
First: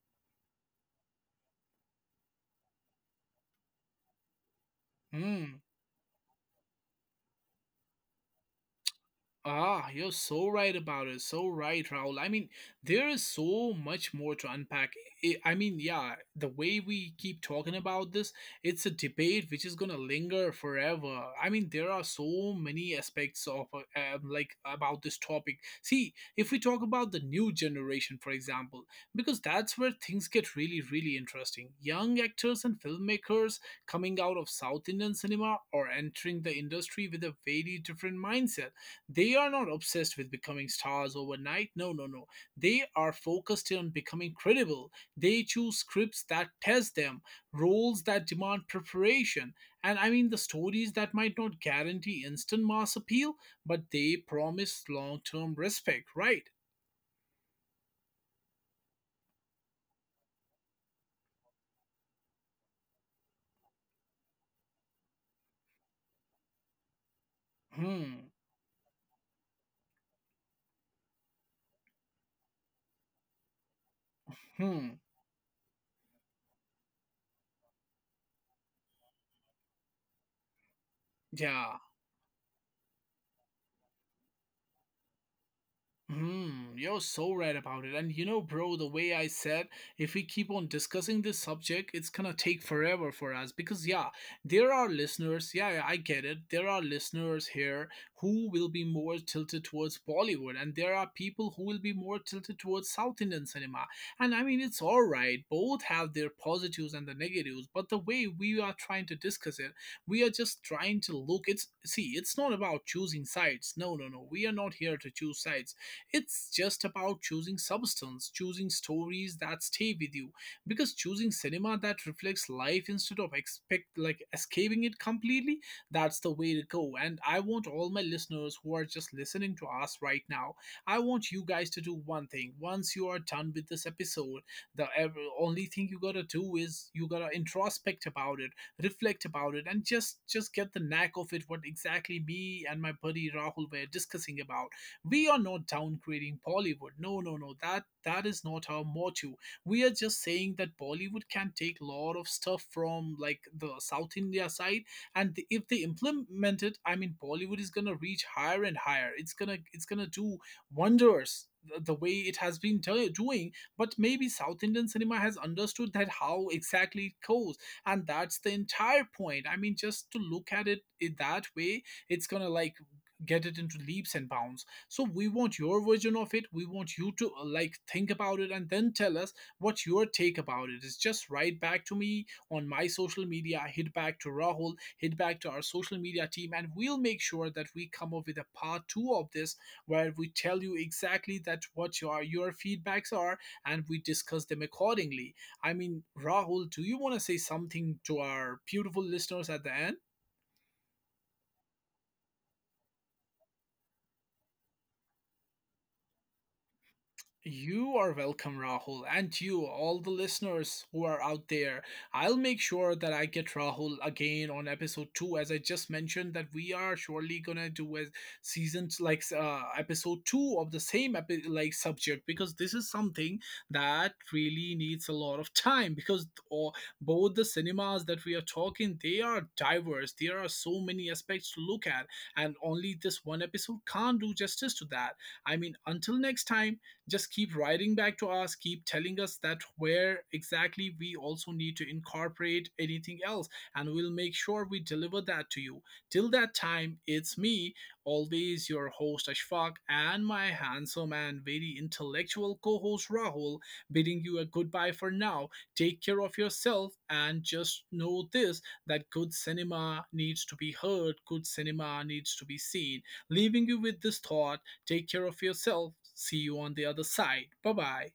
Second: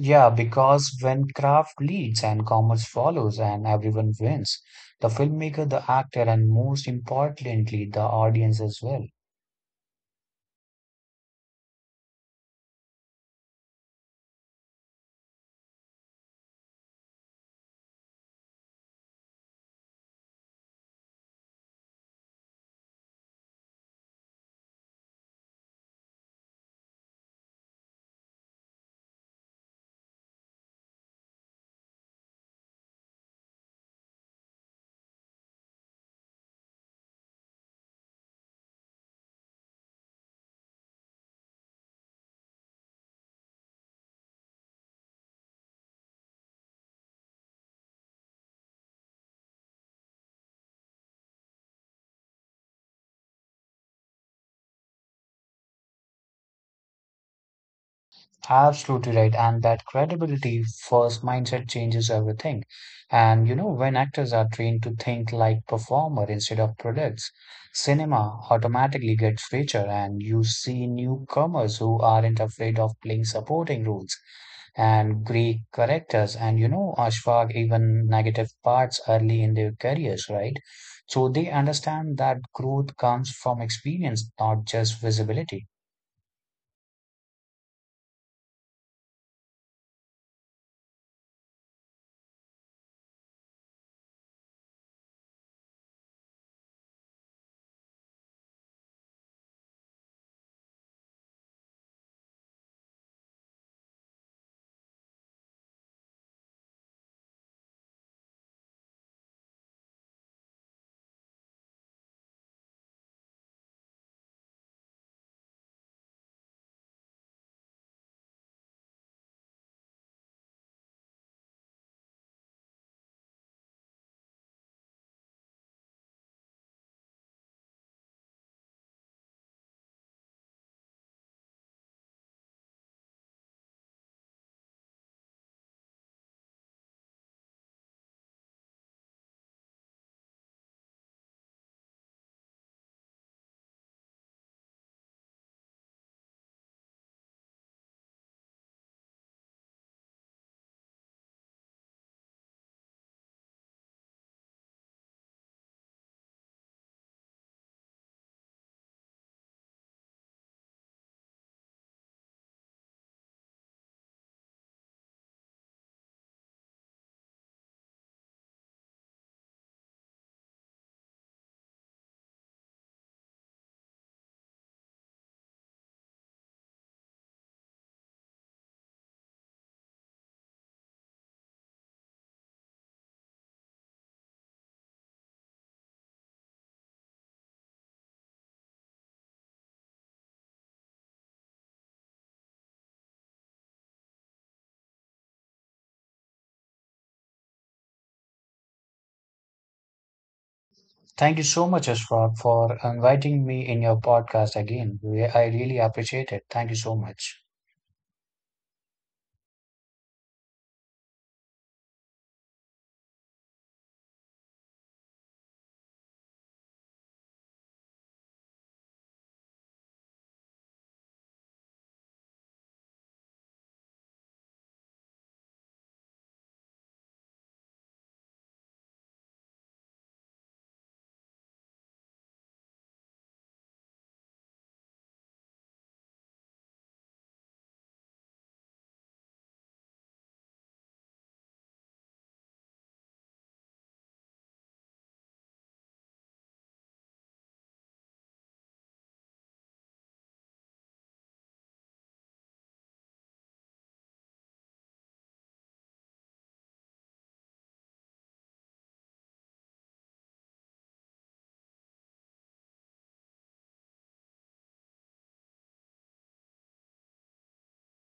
S2: Yeah, because when craft leads and commerce follows and everyone wins, the
S1: Hmm.
S2: filmmaker, the actor, and most importantly, the audience as well.
S1: Ah, you're so right about it. So right, Raul. I mean, there is so much more to unpack. I mean, yeah, the way we keep talking about this, it's a debate which is gonna linger forever. I mean, there are so many aspects of like about this topic. See, if we talk about the new generation, for example, because that's where things get really interesting. Young actors and filmmakers coming out of South Indian cinema or entering the industry with a very different mindset, they are not obsessed with becoming stars overnight. No, no, no. They are focused on becoming credible. They choose scripts that test them, roles that demand preparation, and I mean the stories that might not guarantee instant mass appeal, but they promise long term respect, right?
S2: Absolutely right. And that credibility first mindset changes everything. When actors are trained to think like performer instead of products,
S1: Hmm,
S2: cinema automatically gets richer and you see newcomers who aren't afraid of playing supporting roles
S1: hmm,
S2: and Greek characters and Ashfaq even negative parts early in their careers, right? So they
S1: yeah.
S2: understand that growth comes from experience, not just visibility.
S1: Hmm, you're so right about it. And you know, bro, the way I said, if we keep on discussing this subject, it's gonna take forever for us because, yeah, there are listeners, yeah, yeah, I get it. There are listeners here who will be more tilted towards Bollywood, and there are people who will be more tilted towards South Indian cinema. And I mean, it's all right, both have their positives and the negatives, but the way we are trying to discuss it, we are just trying to look. It's see, it's not about choosing sides. No, no, no, we are not here to choose sides, it's just about choosing substance, choosing stories that stay with you. Because choosing cinema that reflects life instead of expect like escaping it completely, that's the way to go. And I want all my listeners who are just listening to us right now, I want you guys to do one thing. Once you are done with this episode, the only thing you gotta do is you gotta introspect about it, reflect about it, and just get the knack of it, what exactly me and my buddy Rahul were discussing about. We are not downgrading Bollywood. No, no, no. That is not our motto. We are just saying that Bollywood can take a lot of stuff from like the South India side, and if they implement it, I mean, Bollywood is gonna reach higher and higher. It's gonna do wonders the way it has been doing. But maybe South Indian cinema has understood that how exactly it goes, and that's the entire point. I mean, just to look at it in that way, it's gonna like get it into leaps and bounds. So we want your version of it, we want you to like think about it and then tell us what your take about it is. Just write back to me on my social media, hit back to Rahul, hit back to our social media team, and we'll make sure that we come up with a part two of this, where we tell you exactly that what your feedbacks are, and we discuss them accordingly. I mean, Rahul, do you want to say something to our beautiful listeners at the end?
S2: Thank you so much, Ashfaq, for inviting me in your podcast again. I really appreciate it. Thank you so much.
S1: You are welcome, Rahul, and you, all the listeners who are out there. I'll make sure that I get Rahul again on episode two, as I just mentioned that we are surely gonna do a season like episode two of the same like subject, because this is something that really needs a lot of time. Because or both the cinemas that we are talking they are diverse. There are so many aspects to look at, and only this one episode can't do justice to that. I mean, until next time, just keep writing back to us, keep telling us that where exactly we also need to incorporate anything else, and we'll make sure we deliver that to you. Till that time, it's me, always your host Ashfaq, and my handsome and very intellectual co-host Rahul, bidding you a goodbye for now. Take care of yourself and just know this, that good cinema needs to be heard, good cinema needs to be seen. Leaving you with this thought, take care of yourself. See you on the other side. Bye bye.